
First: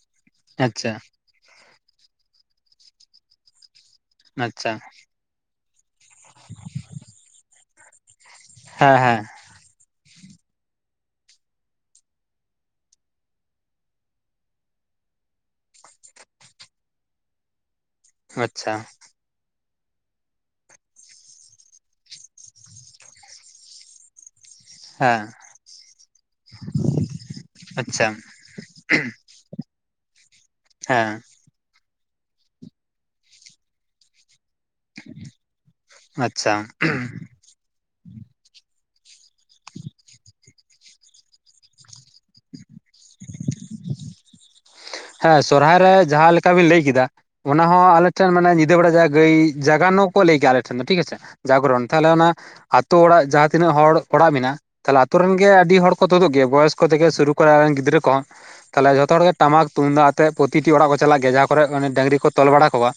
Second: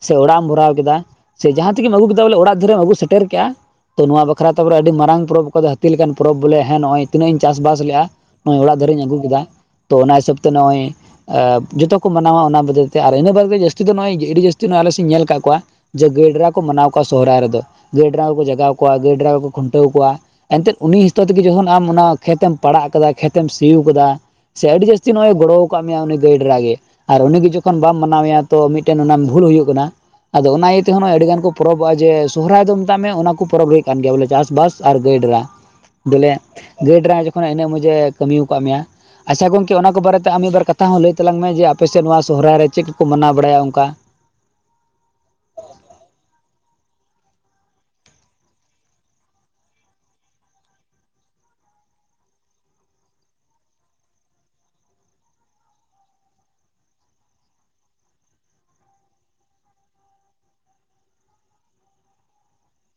ᱥᱮ ᱚᱲᱟᱜ ᱮᱢ ᱵᱷᱚᱨᱟᱣ ᱟᱪᱪᱷᱟ ᱠᱮᱫᱟ᱾ ᱥᱮ ᱡᱟᱦᱟᱸ ᱛᱜᱮᱢ ᱟᱹᱜᱩ ᱠᱮᱫᱟ ᱵᱚᱞᱮ ᱚᱲᱟᱜ ᱫᱷᱟᱨᱤᱡ ᱮᱢ ᱟᱹᱜᱩ ᱥᱮᱴᱮᱨ ᱠᱮᱜᱼᱟ ᱛᱚ ᱱᱚᱣᱟ ᱵᱟᱠᱷᱨᱟ ᱛᱮ ᱟᱪᱪᱷᱟ ᱟᱹᱰᱤ ᱢᱟᱨᱟᱝ ᱯᱚᱨᱚᱵᱽ ᱠᱚ ᱡᱟᱹᱛᱤ ᱞᱮᱠᱟᱱ ᱯᱚᱨᱚᱵᱽ ᱵᱚᱞᱮ ᱱᱚᱜᱚᱭ ᱛᱤᱱᱟᱹᱜ ᱤᱧ ᱪᱟᱥ ᱵᱟᱥ ᱞᱮᱜᱼᱟ ᱱᱚᱜᱚᱭ ᱚᱲᱟᱜ ᱦᱮᱸ ᱫᱷᱟᱨᱤᱡ ᱟᱹᱜᱩ ᱦᱮᱸ ᱠᱮᱫᱟ ᱛᱚ ᱚᱱᱟ ᱦᱤᱥᱟᱹᱵ ᱛᱮ ᱱᱚᱜ ᱚᱭ ᱡᱚᱛᱚ ᱠᱚ ᱢᱟᱱᱟᱣᱟ ᱚᱱᱟ ᱵᱚᱫᱚᱞ ᱛᱮ ᱟᱨ ᱤᱱᱟᱹ ᱵᱟᱫ ᱛᱮ ᱡᱟᱹᱥᱛᱤ ᱫᱚ ᱱᱚᱜᱼᱚᱭ ᱟᱹᱰᱤ ᱡᱟᱹᱥᱛᱤ ᱱᱚᱜᱚᱭ ᱟᱞᱮ ᱥᱮᱫ ᱧᱮᱞ ᱠᱟᱜ ᱠᱚᱣᱟ ᱡᱮ ᱜᱟᱹᱭ ᱰᱨᱟ ᱠᱚ ᱢᱟᱱᱟᱣ ᱠᱚᱣᱟ ᱥᱚᱦᱨᱟᱭ ᱨᱮᱫᱚ ᱜᱰᱨᱟ ᱠᱚᱠᱚ ᱡᱟᱜᱟᱣ ᱟᱪᱪᱷᱟ ᱠᱚᱣᱟ ᱜᱰᱨᱟ ᱠᱚ ᱠᱷᱩᱱᱴᱟᱹᱣ ᱠᱚᱣᱟ ᱮᱱᱛᱮᱫ ᱩᱱᱤ ᱦᱤᱥᱛᱟᱹᱣ ᱛᱮ ᱜᱮ ᱡᱚᱠᱷᱚᱱ ᱟᱢ ᱚᱱᱟ ᱠᱷᱮᱛ ᱮᱢ ᱯᱟᱲᱟᱜ ᱟᱠᱟᱫᱟ ᱠᱷᱮᱛ ᱮᱢ ᱥᱤ ᱠᱟᱫᱟ᱾ ᱥᱮ ᱟᱰᱤ ᱡᱟᱥᱛᱤ ᱦᱮᱸ ᱱᱚᱜᱚᱭ ᱜᱚᱲᱚᱣ ᱟᱠᱟᱫ ᱢᱮᱭᱟᱤ ᱱᱚᱜᱚᱭ ᱜᱟᱹᱭᱰᱨᱟ ᱜᱮ ᱟᱨ ᱩᱱᱤᱜᱮ ᱡᱚᱠᱷᱚᱱ ᱵᱟᱢ ᱟᱪᱪᱷᱟ ᱢᱟᱱᱟᱣᱮᱭᱟ ᱛᱚ ᱢᱤᱫᱴᱮᱱ ᱚᱱᱟ ᱵᱷᱩᱞ ᱦᱩᱭᱩᱜ ᱠᱟᱱᱟ ᱟᱫᱚ ᱚᱱᱟ ᱤᱭᱟᱹ ᱛᱮ ᱦᱚᱸᱜ ᱚᱭ ᱦᱮᱸ ᱟᱹᱰᱤ ᱜᱟᱱ ᱠᱚ ᱯᱚᱨᱚᱵᱚᱜᱼᱟ ᱡᱮ ᱥᱚᱦᱨᱟᱭ ᱫᱚ ᱢᱮᱛᱟᱜ ᱢᱮ ᱚᱱᱟ ᱠᱚ ᱯᱚᱨᱚᱵᱽ ᱦᱩᱭᱩᱜ ᱠᱟᱱ ᱜᱮᱭᱟ ᱵᱚᱞᱮ ᱪᱟᱥᱵᱟᱥ ᱟᱨ ᱜᱟᱹᱭᱰᱮᱨᱟ ᱫᱚᱞᱮ ᱟᱪᱪᱷᱟ ᱜᱟᱹᱭᱰᱮᱨᱟ ᱡᱚᱠᱷᱚᱱ ᱤᱱᱟᱹᱜ ᱢᱚᱡ ᱮ ᱠᱟᱹᱢᱤ ᱟᱠᱟᱫ ᱢᱮᱭᱟ ᱟᱪᱷᱟ ᱜᱚᱝᱠᱮ ᱚᱱᱟ ᱠᱚ ᱵᱟᱨᱮᱛᱮ ᱟᱢ ᱢᱤᱫᱵᱟᱨ ᱠᱟᱛᱷᱟ ᱦᱚᱸ ᱞᱟᱹᱭ ᱛᱟᱞᱟᱝ ᱢᱮ ᱡᱮ ᱟᱯᱮᱥᱮᱫ ᱱᱚᱣᱟ ᱥᱚᱦᱨᱟᱭ ᱨᱮ ᱪᱮᱫ ᱠᱚᱠᱚ ᱢᱟᱱᱟᱣ ᱵᱟᱲᱟᱭᱟ ᱚᱱᱠᱟ ᱦᱮᱸ ᱥᱚᱨᱦᱟᱭ ᱨᱮ ᱡᱟᱦᱟᱸ ᱞᱮᱠᱟ ᱵᱤᱱ ᱞᱟᱹᱭ ᱠᱮᱫᱟ ᱚᱱᱟ ᱦᱚᱸ ᱟᱞᱮ ᱴᱷᱮᱱ ᱢᱟᱱᱮ ᱧᱤᱫᱟᱹ ᱵᱮᱲᱟ ᱜᱟᱹᱭ ᱡᱟᱜᱟᱱᱳ ᱠᱚ ᱞᱟᱹᱭ ᱜᱮᱭᱟ ᱟᱞᱮ ᱴᱷᱮᱱ ᱫᱚ ᱴᱷᱤᱠ ᱟᱪᱷᱮ ᱡᱟᱜᱽᱨᱚᱱ ᱛᱟᱦᱚᱞᱮ ᱚᱱᱟ ᱟᱹᱛᱩᱳ ᱚᱲᱟᱜ ᱡᱟᱦᱟᱸ ᱛᱤᱱᱟᱹᱜ ᱦᱚᱲ ᱚᱲᱟᱜ ᱢᱮᱱᱟᱜ-ᱟ᱾ ᱛᱟᱦᱚᱞᱮ ᱟᱛᱳ ᱨᱮᱱ ᱜᱮ ᱟᱹᱰᱤ ᱦᱚᱲ ᱠᱚ ᱛᱩᱫᱩᱜ ᱜᱮᱭᱟ ᱵᱚᱭᱚᱥ ᱠᱚ ᱛᱮᱜᱮ ᱥᱩᱨᱩ ᱠᱚᱨᱮ ᱮᱱ ᱜᱤᱫᱽᱨᱟᱹ ᱠᱚᱦᱚᱸ ᱛᱟᱦᱚᱞᱮ ᱡᱚᱛᱚ ᱦᱚᱲ ᱜᱮ ᱴᱟᱢᱟᱠ ᱛᱩᱢᱫᱟᱜ ᱟᱛᱮᱜ ᱯᱨᱚᱛᱤᱴᱤ ᱚᱲᱟᱜ ᱠᱚ ᱪᱟᱞᱟᱜᱼᱟ ᱜᱮᱭᱟ ᱠᱚᱨᱮ ᱢᱟᱱᱮ ᱰᱟᱝᱨᱤ ᱠᱚ ᱛᱚᱞ ᱵᱟᱲᱟ ᱠᱚᱣᱟ᱾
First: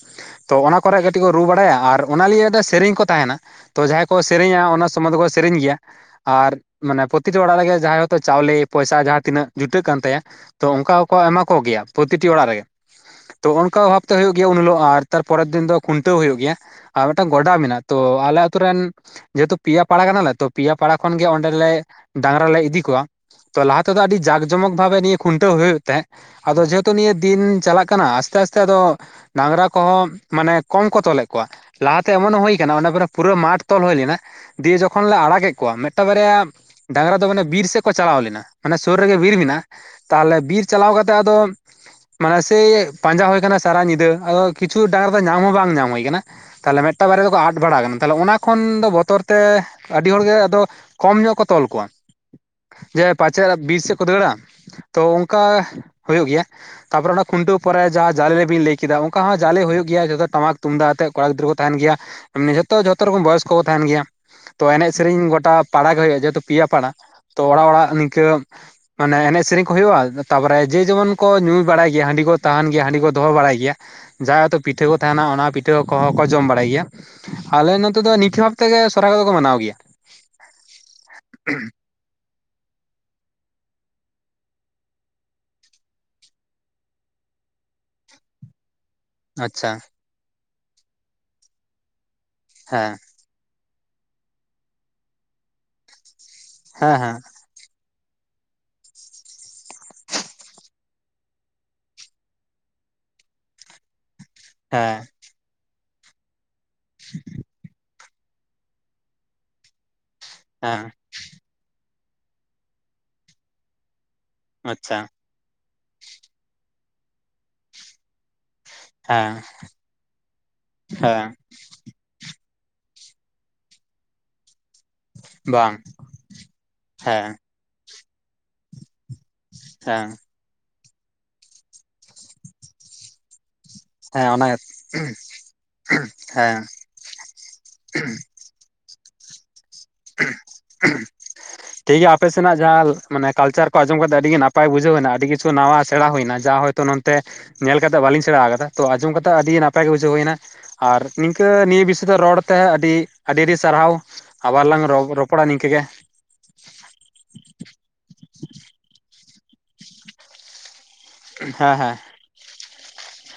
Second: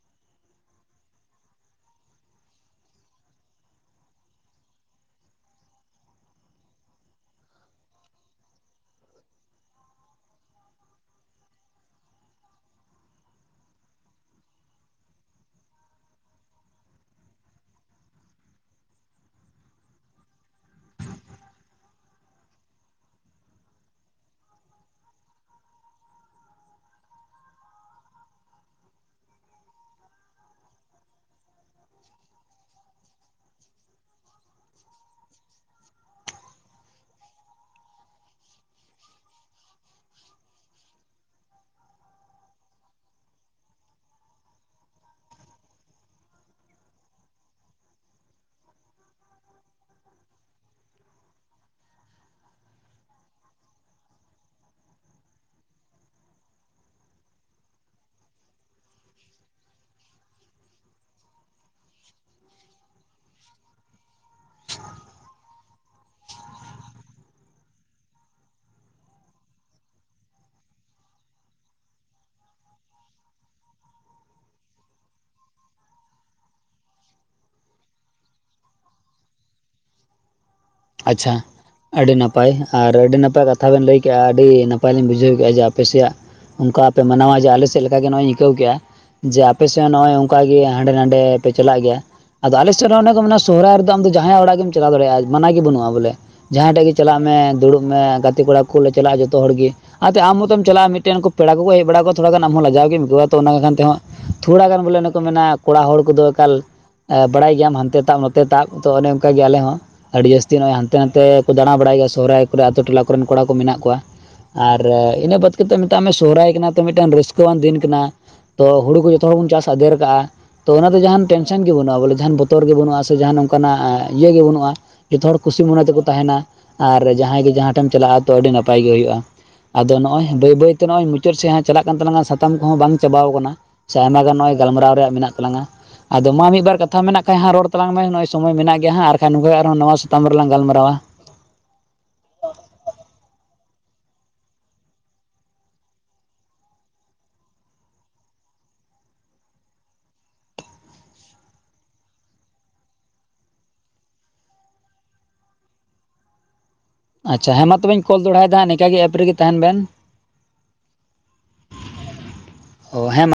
ᱛᱚ ᱚᱱᱟ ᱠᱚᱨᱮᱜ ᱠᱟᱹᱴᱤᱡ ᱠᱚ ᱨᱩ ᱵᱟᱲᱟᱭᱟ ᱟᱨ ᱚᱱᱟ ᱱᱤᱭᱟᱹ ᱛᱮ ᱥᱮᱨᱮᱧ ᱠᱚ ᱛᱟᱦᱮᱱᱟ ᱛᱚ ᱡᱟᱦᱟᱸᱭ ᱠᱚ ᱥᱮᱨᱮᱧᱟ ᱚᱱᱟ ᱥᱚᱢᱚᱭ ᱫᱚᱠᱚ ᱥᱮᱨᱮᱧ ᱜᱮᱭᱟ ᱟᱨ ᱢᱟᱱᱮ ᱯᱨᱚᱛᱤᱴᱤ ᱚᱲᱟᱜ ᱨᱮᱜᱮ ᱡᱟᱦᱟᱸᱭ ᱦᱚᱛᱳ ᱪᱟᱣᱞᱮ ᱯᱚᱭᱥᱟ ᱡᱟᱦᱟᱸ ᱛᱤᱱᱟᱹᱜ ᱡᱩᱴᱟᱹᱜ ᱠᱟᱱ ᱛᱟᱭᱟ ᱛᱚ ᱚᱱᱠᱟ ᱦᱚᱸᱠᱚ ᱮᱢᱟ ᱠᱚᱜᱮᱭᱟ ᱯᱨᱚᱛᱤᱴᱤ ᱚᱲᱟᱜ ᱨᱮᱜᱮ ᱛᱚ ᱚᱱᱠᱟ ᱚᱵᱷᱟᱵ ᱛᱮ ᱦᱩᱭᱩᱜᱳ ᱜᱮᱭᱟ ᱩᱱ ᱦᱤᱞᱳᱜ ᱟᱨ ᱛᱟᱨᱯᱚᱨᱮᱨ ᱫᱤᱱ ᱫᱚ ᱠᱷᱩᱱᱴᱟᱹᱣ ᱦᱩᱭᱩᱜ ᱜᱮᱭᱟ ᱟᱨ ᱢᱤᱫᱴᱟᱝ ᱜᱚᱰᱟ ᱢᱮᱱᱟᱜ- ᱟ ᱛᱚ ᱟᱞᱮ ᱟᱛᱩ ᱨᱮᱱ ᱡᱮᱦᱮᱛᱩ ᱯᱮᱭᱟ ᱯᱟᱲᱟ ᱠᱟᱱᱟᱞᱮ ᱛᱚ ᱯᱮᱭᱟ ᱯᱟᱲᱟ ᱠᱷᱚᱱᱜᱮ ᱚᱸᱰᱮᱞᱮ ᱰᱟᱝᱨᱟ ᱞᱮ ᱤᱫᱤ ᱠᱚᱣᱟ ᱛᱚ ᱞᱟᱦᱟᱮᱫᱚ ᱟᱹᱰᱤ ᱡᱟᱠ ᱡᱚᱢᱚᱠ ᱵᱷᱟᱵᱮ ᱱᱤᱭᱟᱹ ᱠᱷᱩᱱᱴᱟᱹᱣ ᱦᱩᱭᱩᱜ ᱛᱟᱦᱮᱸᱜ ᱟᱫᱚ ᱡᱮᱦᱮᱛᱩ ᱱᱤᱭᱟᱹ ᱫᱤᱱ ᱪᱟᱞᱟᱜ ᱠᱟᱱᱟ ᱟᱥᱛᱮ ᱟᱥᱛᱮ ᱟᱫᱚ ᱰᱟᱝᱨᱟ ᱠᱚᱦᱚᱸ ᱢᱟᱱᱮ ᱠᱚᱢ ᱠᱚ ᱛᱚᱞᱮᱫ ᱠᱚᱣᱟ ᱞᱟᱦᱟᱛᱮ ᱮᱢᱚᱱ ᱦᱚᱸ ᱦᱩᱭ ᱟᱠᱟᱱᱟ ᱚᱱᱟ ᱯᱚᱨᱮ ᱯᱩᱨᱟᱹ ᱢᱟᱴᱷ ᱛᱚᱞ ᱦᱩᱭ ᱞᱮᱱᱟ᱾᱾ ᱫᱤᱭᱮ ᱡᱚᱠᱷᱚᱱ ᱞᱮ ᱟᱲᱟᱜᱮᱫ ᱠᱚᱣᱟ ᱢᱮᱫᱴᱟᱝ ᱵᱟᱨᱮᱭᱟ ᱰᱟᱝᱨᱟ ᱫᱚ ᱢᱟᱱᱮ ᱵᱤᱨ ᱥᱮᱫ ᱠᱚ ᱪᱟᱞᱟᱣ ᱞᱮᱱᱟ ᱢᱟᱱᱮ ᱥᱩᱨ ᱨᱮᱜᱮ ᱵᱤᱨ ᱢᱮᱱᱟᱜᱼᱟ ᱛᱟᱦᱚᱞᱮ ᱵᱤᱨ ᱪᱟᱞᱟᱣ ᱠᱟᱛᱮ ᱟᱫᱚ ᱢᱟᱱᱮ ᱥᱮ ᱯᱟᱸᱡᱟ ᱦᱩᱭ ᱟᱠᱟᱱᱟ ᱥᱟᱨᱟ ᱧᱤᱫᱟᱹ ᱟᱫᱚ ᱠᱤᱪᱷᱩ ᱰᱟᱝᱨᱟ ᱫᱚ ᱧᱟᱢ ᱦᱚᱸ ᱵᱟᱝ ᱧᱟᱢ ᱦᱩᱭ ᱟᱠᱟᱱᱟ ᱾ ᱛᱟᱦᱚᱞᱮ ᱢᱤᱫᱴᱟᱝ ᱵᱟᱨᱮᱭᱟ ᱫᱚᱠᱚ ᱟᱫ ᱵᱟᱲᱟ ᱠᱟᱱᱟ, ᱛᱟᱦᱚᱞᱮ ᱚᱱᱟ ᱠᱷᱚᱱ ᱫᱚ ᱵᱚᱛᱚᱨ ᱛᱮ ᱟᱹᱰᱤ ᱦᱚᱲᱜᱮ ᱟᱫᱚ ᱠᱚᱢ ᱧᱚᱜ ᱠᱚ ᱛᱚᱞ ᱠᱚᱣᱟ, ᱡᱮ ᱯᱟᱪᱷᱮᱫ ᱵᱤᱨ ᱥᱮᱫ ᱠᱚ ᱫᱟᱹᱲᱟ ᱾ ᱛᱚ ᱚᱱᱠᱟ ᱦᱩᱭᱩᱜ ᱜᱮᱭᱟ ᱛᱟᱯᱚᱨᱮ ᱚᱱᱟ ᱠᱷᱩᱱᱴᱟᱹᱣ ᱯᱚᱨᱮ ᱡᱟᱦᱟᱸ ᱡᱟᱞᱮᱵᱤᱱ ᱞᱟᱹᱭ ᱠᱮᱫᱟ, ᱚᱱᱠᱟ ᱦᱚᱸ ᱡᱟᱞᱮ ᱦᱩᱭᱩᱜ ᱜᱮᱭᱟ ᱡᱚᱛᱚ ᱴᱟᱢᱟᱠ ᱛᱩᱢᱫᱟᱜ ᱟᱛᱮᱜ ᱠᱚᱲᱟ ᱜᱤᱫᱽᱨᱟᱹ ᱠᱚ ᱛᱟᱦᱮᱱ ᱜᱮᱭᱟ ᱾ ᱮᱢᱱᱤ ᱡᱷᱚᱛᱚ ᱡᱷᱚᱛᱚ, ᱨᱚᱠᱚᱢ ᱵᱚᱭᱚᱥ ᱠᱚ ᱠᱚ ᱛᱟᱦᱮᱱ ᱜᱮᱭᱟ ᱾ ᱛᱚ ᱮᱱᱮᱡᱽ ᱥᱮᱨᱮᱧ ᱜᱚᱴᱟ ᱯᱟᱲᱟ ᱜᱮ ᱦᱩᱭᱩᱜᱼᱟ, ᱡᱮᱦᱮᱛᱩ ᱯᱮᱭᱟ ᱯᱟᱲᱟ, ᱛᱚ ᱚᱲᱟᱜ ᱚᱲᱟᱜ ᱱᱤᱝᱠᱟᱹ ᱢᱟᱱᱮ ᱮᱱᱮᱡᱽ ᱥᱮᱨᱮᱧ ᱠᱚ ᱦᱩᱭᱩᱜᱼᱟ? ᱛᱟᱯᱚᱨᱮ ᱡᱮ ᱡᱮᱢᱚᱱ ᱠᱚ ᱧᱩᱭ ᱵᱟᱲᱟᱭ ᱜᱮᱭᱟ ᱦᱟᱺᱰᱤ ᱠᱚ ᱛᱟᱦᱮᱱ ᱜᱮᱭᱟ ᱦᱟᱺᱰᱤ ᱠᱚ ᱫᱚᱦᱚ ᱵᱟᱲᱟᱭ ᱜᱮᱭᱟ᱾ ᱡᱟᱭᱦᱛᱩ ᱯᱤᱴᱷᱟᱹ ᱠᱚ ᱛᱟᱦᱮᱱᱟ ᱚᱱᱟ ᱯᱤᱴᱷᱟᱹ ᱠᱚᱦᱚᱸ ᱠᱚ ᱡᱚᱢ ᱵᱟᱲᱟᱭ ᱜᱮᱭᱟ᱾ ᱟᱞᱮ ᱱᱚᱛᱮ ᱫᱚ ᱱᱤᱸᱠᱟᱹ ᱵᱷᱟᱵ ᱛᱮᱜᱮ ᱥᱚᱦᱨᱟᱭ ᱠᱚ ᱫᱚᱠᱚ ᱢᱟᱱᱟᱣ ᱜᱮᱭᱟ ᱟᱪᱪᱷᱟ ᱟᱹᱰᱤ ᱱᱟᱯᱟᱭ ᱟᱨ ᱟᱹᱰᱤ ᱱᱟᱯᱟᱭ ᱠᱟᱛᱷᱟ ᱵᱮᱱ ᱞᱟᱹᱭ ᱠᱮᱜᱼᱟ, ᱟᱹᱰᱤ ᱱᱟᱯᱟᱭ ᱞᱤᱧ ᱵᱩᱡᱷᱟᱹᱣ ᱠᱮᱫᱼᱟ ᱡᱮ ᱟᱯᱮᱥᱮᱭᱟᱜ- ᱚᱱᱠᱟ ᱯᱮ ᱢᱟᱱᱟᱣᱟ ᱡᱮ ᱟᱞᱮ ᱥᱮᱫ ᱞᱮᱠᱟ ᱜᱮ ᱱᱚᱜᱼᱚᱭ ᱤᱧ ᱟᱹᱭᱠᱟᱹᱣ ᱠᱮᱜᱼᱟ ᱾ ᱡᱮ ᱟᱪᱪᱷᱟ ᱟᱯᱮᱥᱮᱫ ᱦᱚᱸ ᱱᱚᱜ ᱚᱭ ᱚᱱᱠᱟ ᱜᱮ, ᱦᱟᱸᱰᱮ ᱱᱟᱸᱰᱮ ᱯᱮ ᱪᱟᱞᱟᱜ ᱜᱮᱭᱟ ᱟᱫᱚ ᱟᱞᱮᱥᱮᱫ ᱦᱮᱸ ᱨᱮ ᱦᱚᱸ ᱚᱱᱮ ᱠᱚ ᱢᱮ- ᱥᱚᱦᱚᱨᱟᱭ ᱨᱮᱫᱚ ᱟᱢᱫᱚ ᱡᱟᱦᱟᱸᱭᱟᱜ ᱚᱲᱟᱜ ᱜᱮᱢ ᱪᱟᱞᱟᱣ ᱫᱟᱲᱮᱭᱟᱜᱼᱟ, ᱢᱟᱱᱟ ᱜᱮ ᱵᱟᱹᱱᱩᱜ-ᱟ ᱵᱚᱞᱮ ᱾ ᱡᱟᱸᱦᱟᱭ ᱴᱷᱮᱫ ᱜᱮ ᱦᱮᱸ ᱦᱮᱸ ᱪᱟᱞᱟᱜ ᱢᱮ ᱫᱩᱲᱩᱵ- ᱢᱮ, ᱜᱟᱛᱮ ᱠᱚᱲᱟ ᱠᱚᱞᱮ ᱪᱟᱞᱟᱜᱼᱟ ᱡᱚᱛᱚ ᱦᱚᱲ ᱜᱤ ᱾ ᱟᱛᱮ ᱟᱢ ᱢᱚᱛᱚᱢ ᱪᱟᱞᱟᱜᱼᱟ ᱢᱤᱫᱴᱮᱱ ᱩᱱᱠᱩ, ᱯᱮᱲᱟ ᱠᱚᱠᱚ ᱦᱮᱡ ᱵᱟᱲᱟ ᱠᱚᱜ ᱛᱷᱚᱲᱟᱜᱟᱱ ᱟᱢᱦᱚᱸ ᱞᱟᱡᱟᱣᱜᱮᱢ ᱵᱩᱡᱷᱟᱹᱣᱟ ᱛᱚ ᱚᱱᱟ ᱠᱷᱟᱱ ᱛᱮᱦᱚᱸ- ᱛᱷᱚᱲᱟ ᱜᱟᱱ ᱵᱚᱞᱮ ᱦᱮᱸ ᱚᱱᱮ ᱠᱚ ᱢᱮᱱᱟ ᱠᱚᱲᱟ ᱦᱚᱲ ᱠᱚᱫᱚ ᱮᱠᱟᱞ ᱮᱸ, ᱵᱟᱲᱟᱭ ᱜᱮᱭᱟᱢ ᱦᱟᱱᱛᱮ ᱛᱟᱵ ᱱᱚᱛᱮ- ᱛᱮ ᱛᱟ ᱛᱚ ᱚᱱᱮ ᱚᱱᱠᱟ ᱜᱮ ᱟᱞᱮ ᱦᱚᱸ ᱟᱹᱰᱤ ᱡᱟᱹᱥᱛᱤ ᱱᱚᱜᱼᱚᱭ ᱦᱮᱸ ᱦᱟᱱᱛᱮ ᱱᱟᱛᱮ- ᱛᱮᱠᱚ ᱫᱟᱸᱬᱟ ᱵᱟᱲᱟᱭ ᱜᱮᱭᱟ ᱥᱚᱦᱚᱨᱟᱭ ᱠᱚᱨᱮ, ᱟᱛᱩ ᱴᱚᱞᱟ ᱠᱚᱨᱮᱱ ᱠᱚᱲᱟ ᱠᱚ ᱢᱮᱱᱟᱜ ᱠᱚᱣᱟ ᱟᱨ ᱟᱪᱪᱷᱟ ᱤᱱᱟᱹ ᱵᱟᱫ ᱫᱚ- ᱢᱮᱛᱟᱜ ᱢᱮ ᱥᱚᱦᱚᱨᱟᱭ ᱠᱟᱱᱟ ᱛᱚ ᱢᱤᱫᱴᱟᱝ ᱨᱟᱹᱥᱠᱟᱹᱣᱟᱱ ᱫᱤᱱ ᱠᱟᱱᱟ ᱾ ᱛᱚ ᱦᱳᱲᱳ ᱠᱚ ᱡᱚᱛᱚ ᱦᱮᱸ ᱦᱚᱲ ᱵᱚᱱ ᱪᱟᱥ ᱟᱫᱮᱨ ᱠᱟᱜᱼᱟ, ᱛᱚ ᱚᱱᱟ ᱫᱚ ᱡᱟᱦᱟᱸᱱ ᱦᱮᱸ ᱴᱮᱱᱥᱮᱱ- ᱪᱮ ᱵᱟᱹᱱᱩᱜᱼᱟ ᱵᱚᱞᱮ ᱡᱟᱦᱟᱱ ᱵᱚᱛᱚᱨ ᱜᱮ ᱵᱟᱹᱱᱩᱜᱼᱟ, ᱥᱮ ᱡᱟᱸᱦᱟᱱ ᱱᱚᱝᱠᱟᱱᱟᱜ ᱤᱭᱟᱹ ᱜᱮ ᱵᱟᱹᱱᱩᱜᱼᱟ ᱾ ᱡᱚᱛᱚ ᱦᱚᱲ ᱠᱩᱥᱤ ᱵᱟᱝ ᱢᱚᱱᱮ ᱛᱮᱠᱚ ᱛᱟᱦᱮᱱᱟ ᱟᱨ ᱦᱮᱸ ᱡᱟᱦᱟᱸᱭ ᱜᱮ ᱡᱟᱦᱟᱸ ᱛᱮᱢ ᱪᱟᱞᱟᱜᱼᱟ ᱛᱚ ᱟᱹᱰᱤ ᱱᱟᱯᱟᱭ ᱜᱮ ᱦᱩᱭᱩᱜᱼᱟ ᱾ ᱟᱫᱚ ᱦᱮᱸ ᱱᱚᱜᱼᱚᱭ ᱵᱟᱹᱭ ᱵᱟᱹᱭᱛᱮ ᱱᱚᱜ-ᱚᱭ ᱢᱩᱪᱟᱹᱫ ᱥᱮᱫ ᱦᱟᱸᱜ, ᱪᱟᱞᱟᱜ ᱠᱟᱱ ᱛᱟᱞᱟᱝ ᱟ ᱥᱟᱛᱟᱢ ᱠᱚᱦᱚᱸ ᱵᱟᱝ ᱪᱟᱵᱟᱣ ᱠᱟᱱᱟ ᱾ ᱥᱮ ᱟᱭᱢᱟ ᱦᱮᱸ ᱜᱟᱱ ᱚᱱᱟ ᱱᱚᱜᱼᱚᱭ ᱜᱟᱞᱢᱟᱨᱟᱣ ᱨᱮᱭᱟᱜ ᱢᱮᱱᱟᱜ ᱛᱟᱞᱟᱝ ᱟ, ᱟᱫᱚ ᱢᱟ ᱦᱮᱸ ᱢᱤᱫ ᱵᱟᱨ ᱠᱟᱛᱷᱟ ᱢᱮᱱᱟᱜ ᱠᱷᱟᱱ ᱦᱟᱸᱜ ᱨᱚᱲ ᱛᱟᱞᱟᱝ ᱢᱮ ᱱᱚᱜ-ᱚᱭ ᱥᱚᱢᱚᱭ ᱢᱮᱱᱟᱜ ᱜᱮᱭᱟ ᱦᱟᱸᱜ ᱟᱨᱠᱷᱟᱱ ᱱᱚᱝᱠᱟ ᱟᱨᱦᱚᱸ ᱱᱚᱣᱟ ᱩᱷᱸ ᱩᱦᱩᱸᱜ ᱟ [unintelligible] ᱴᱷᱤᱠ ᱜᱮᱭᱟ ᱟᱯᱮ ᱥᱮᱱᱟᱜ ᱡᱟᱦᱟᱸ ᱢᱟᱱᱮ ᱠᱟᱞᱪᱟᱨ ᱠᱚ ᱟᱸᱡᱚᱢ ᱠᱟᱛᱮ ᱟᱹᱰᱤ ᱜᱮ, ᱱᱟᱯᱟᱭ ᱵᱩᱡᱷᱟᱹᱣᱮᱱᱟ ᱟᱹᱰᱤ ᱠᱤᱪᱷᱩ ᱱᱟᱣᱟ ᱥᱮᱸᱬᱟ ᱦᱩᱭᱱᱟ ᱡᱟᱦᱚᱭ ᱛᱚ ᱱᱚᱱᱛᱮ ᱧᱮᱞ ᱠᱟᱛᱮᱜ ᱵᱟᱹᱞᱤᱧ ᱥᱮᱬᱟ ᱟᱠᱟᱫᱟ ᱛᱚ ᱟᱸᱡᱚᱢ ᱠᱟᱛᱮᱜ ᱟᱹᱰᱤ ᱱᱟᱯᱟᱭ ᱜᱮ ᱵᱩᱡᱷᱟᱹᱣ ᱦᱩᱭᱱᱟ᱾ ᱟᱨ ᱱᱤᱝᱠᱟᱹ ᱱᱤᱭᱟᱹ ᱵᱤᱥᱚᱭ ᱛᱮ ᱨᱚᱲᱛᱮ ᱟᱹᱰᱤ ᱟᱹᱰᱤ ᱟᱹᱰᱤ ᱥᱟᱨᱦᱟᱣ᱾ ᱟᱵᱟᱨᱞᱟᱝ ᱨᱚ- ᱨᱚᱯᱚᱲᱟ ᱱᱤᱝᱠᱟᱹ ᱜᱮ᱾ ᱟᱪᱪᱷᱟ ᱦᱮᱸ ᱢᱟ ᱛᱚᱵᱮᱧ ᱠᱚᱞ ᱫᱚᱦᱚᱲᱟᱭ ᱫᱟ ᱦᱟᱸ ᱱᱤᱝᱠᱟᱹ ᱜᱮ ᱮᱯ ᱨᱮᱜᱮ ᱛᱟᱦᱮᱱ ᱵᱮᱱ᱾ ᱦᱮᱸ ᱦᱮᱸ ᱚ ᱦᱮᱸ ᱢᱟ᱾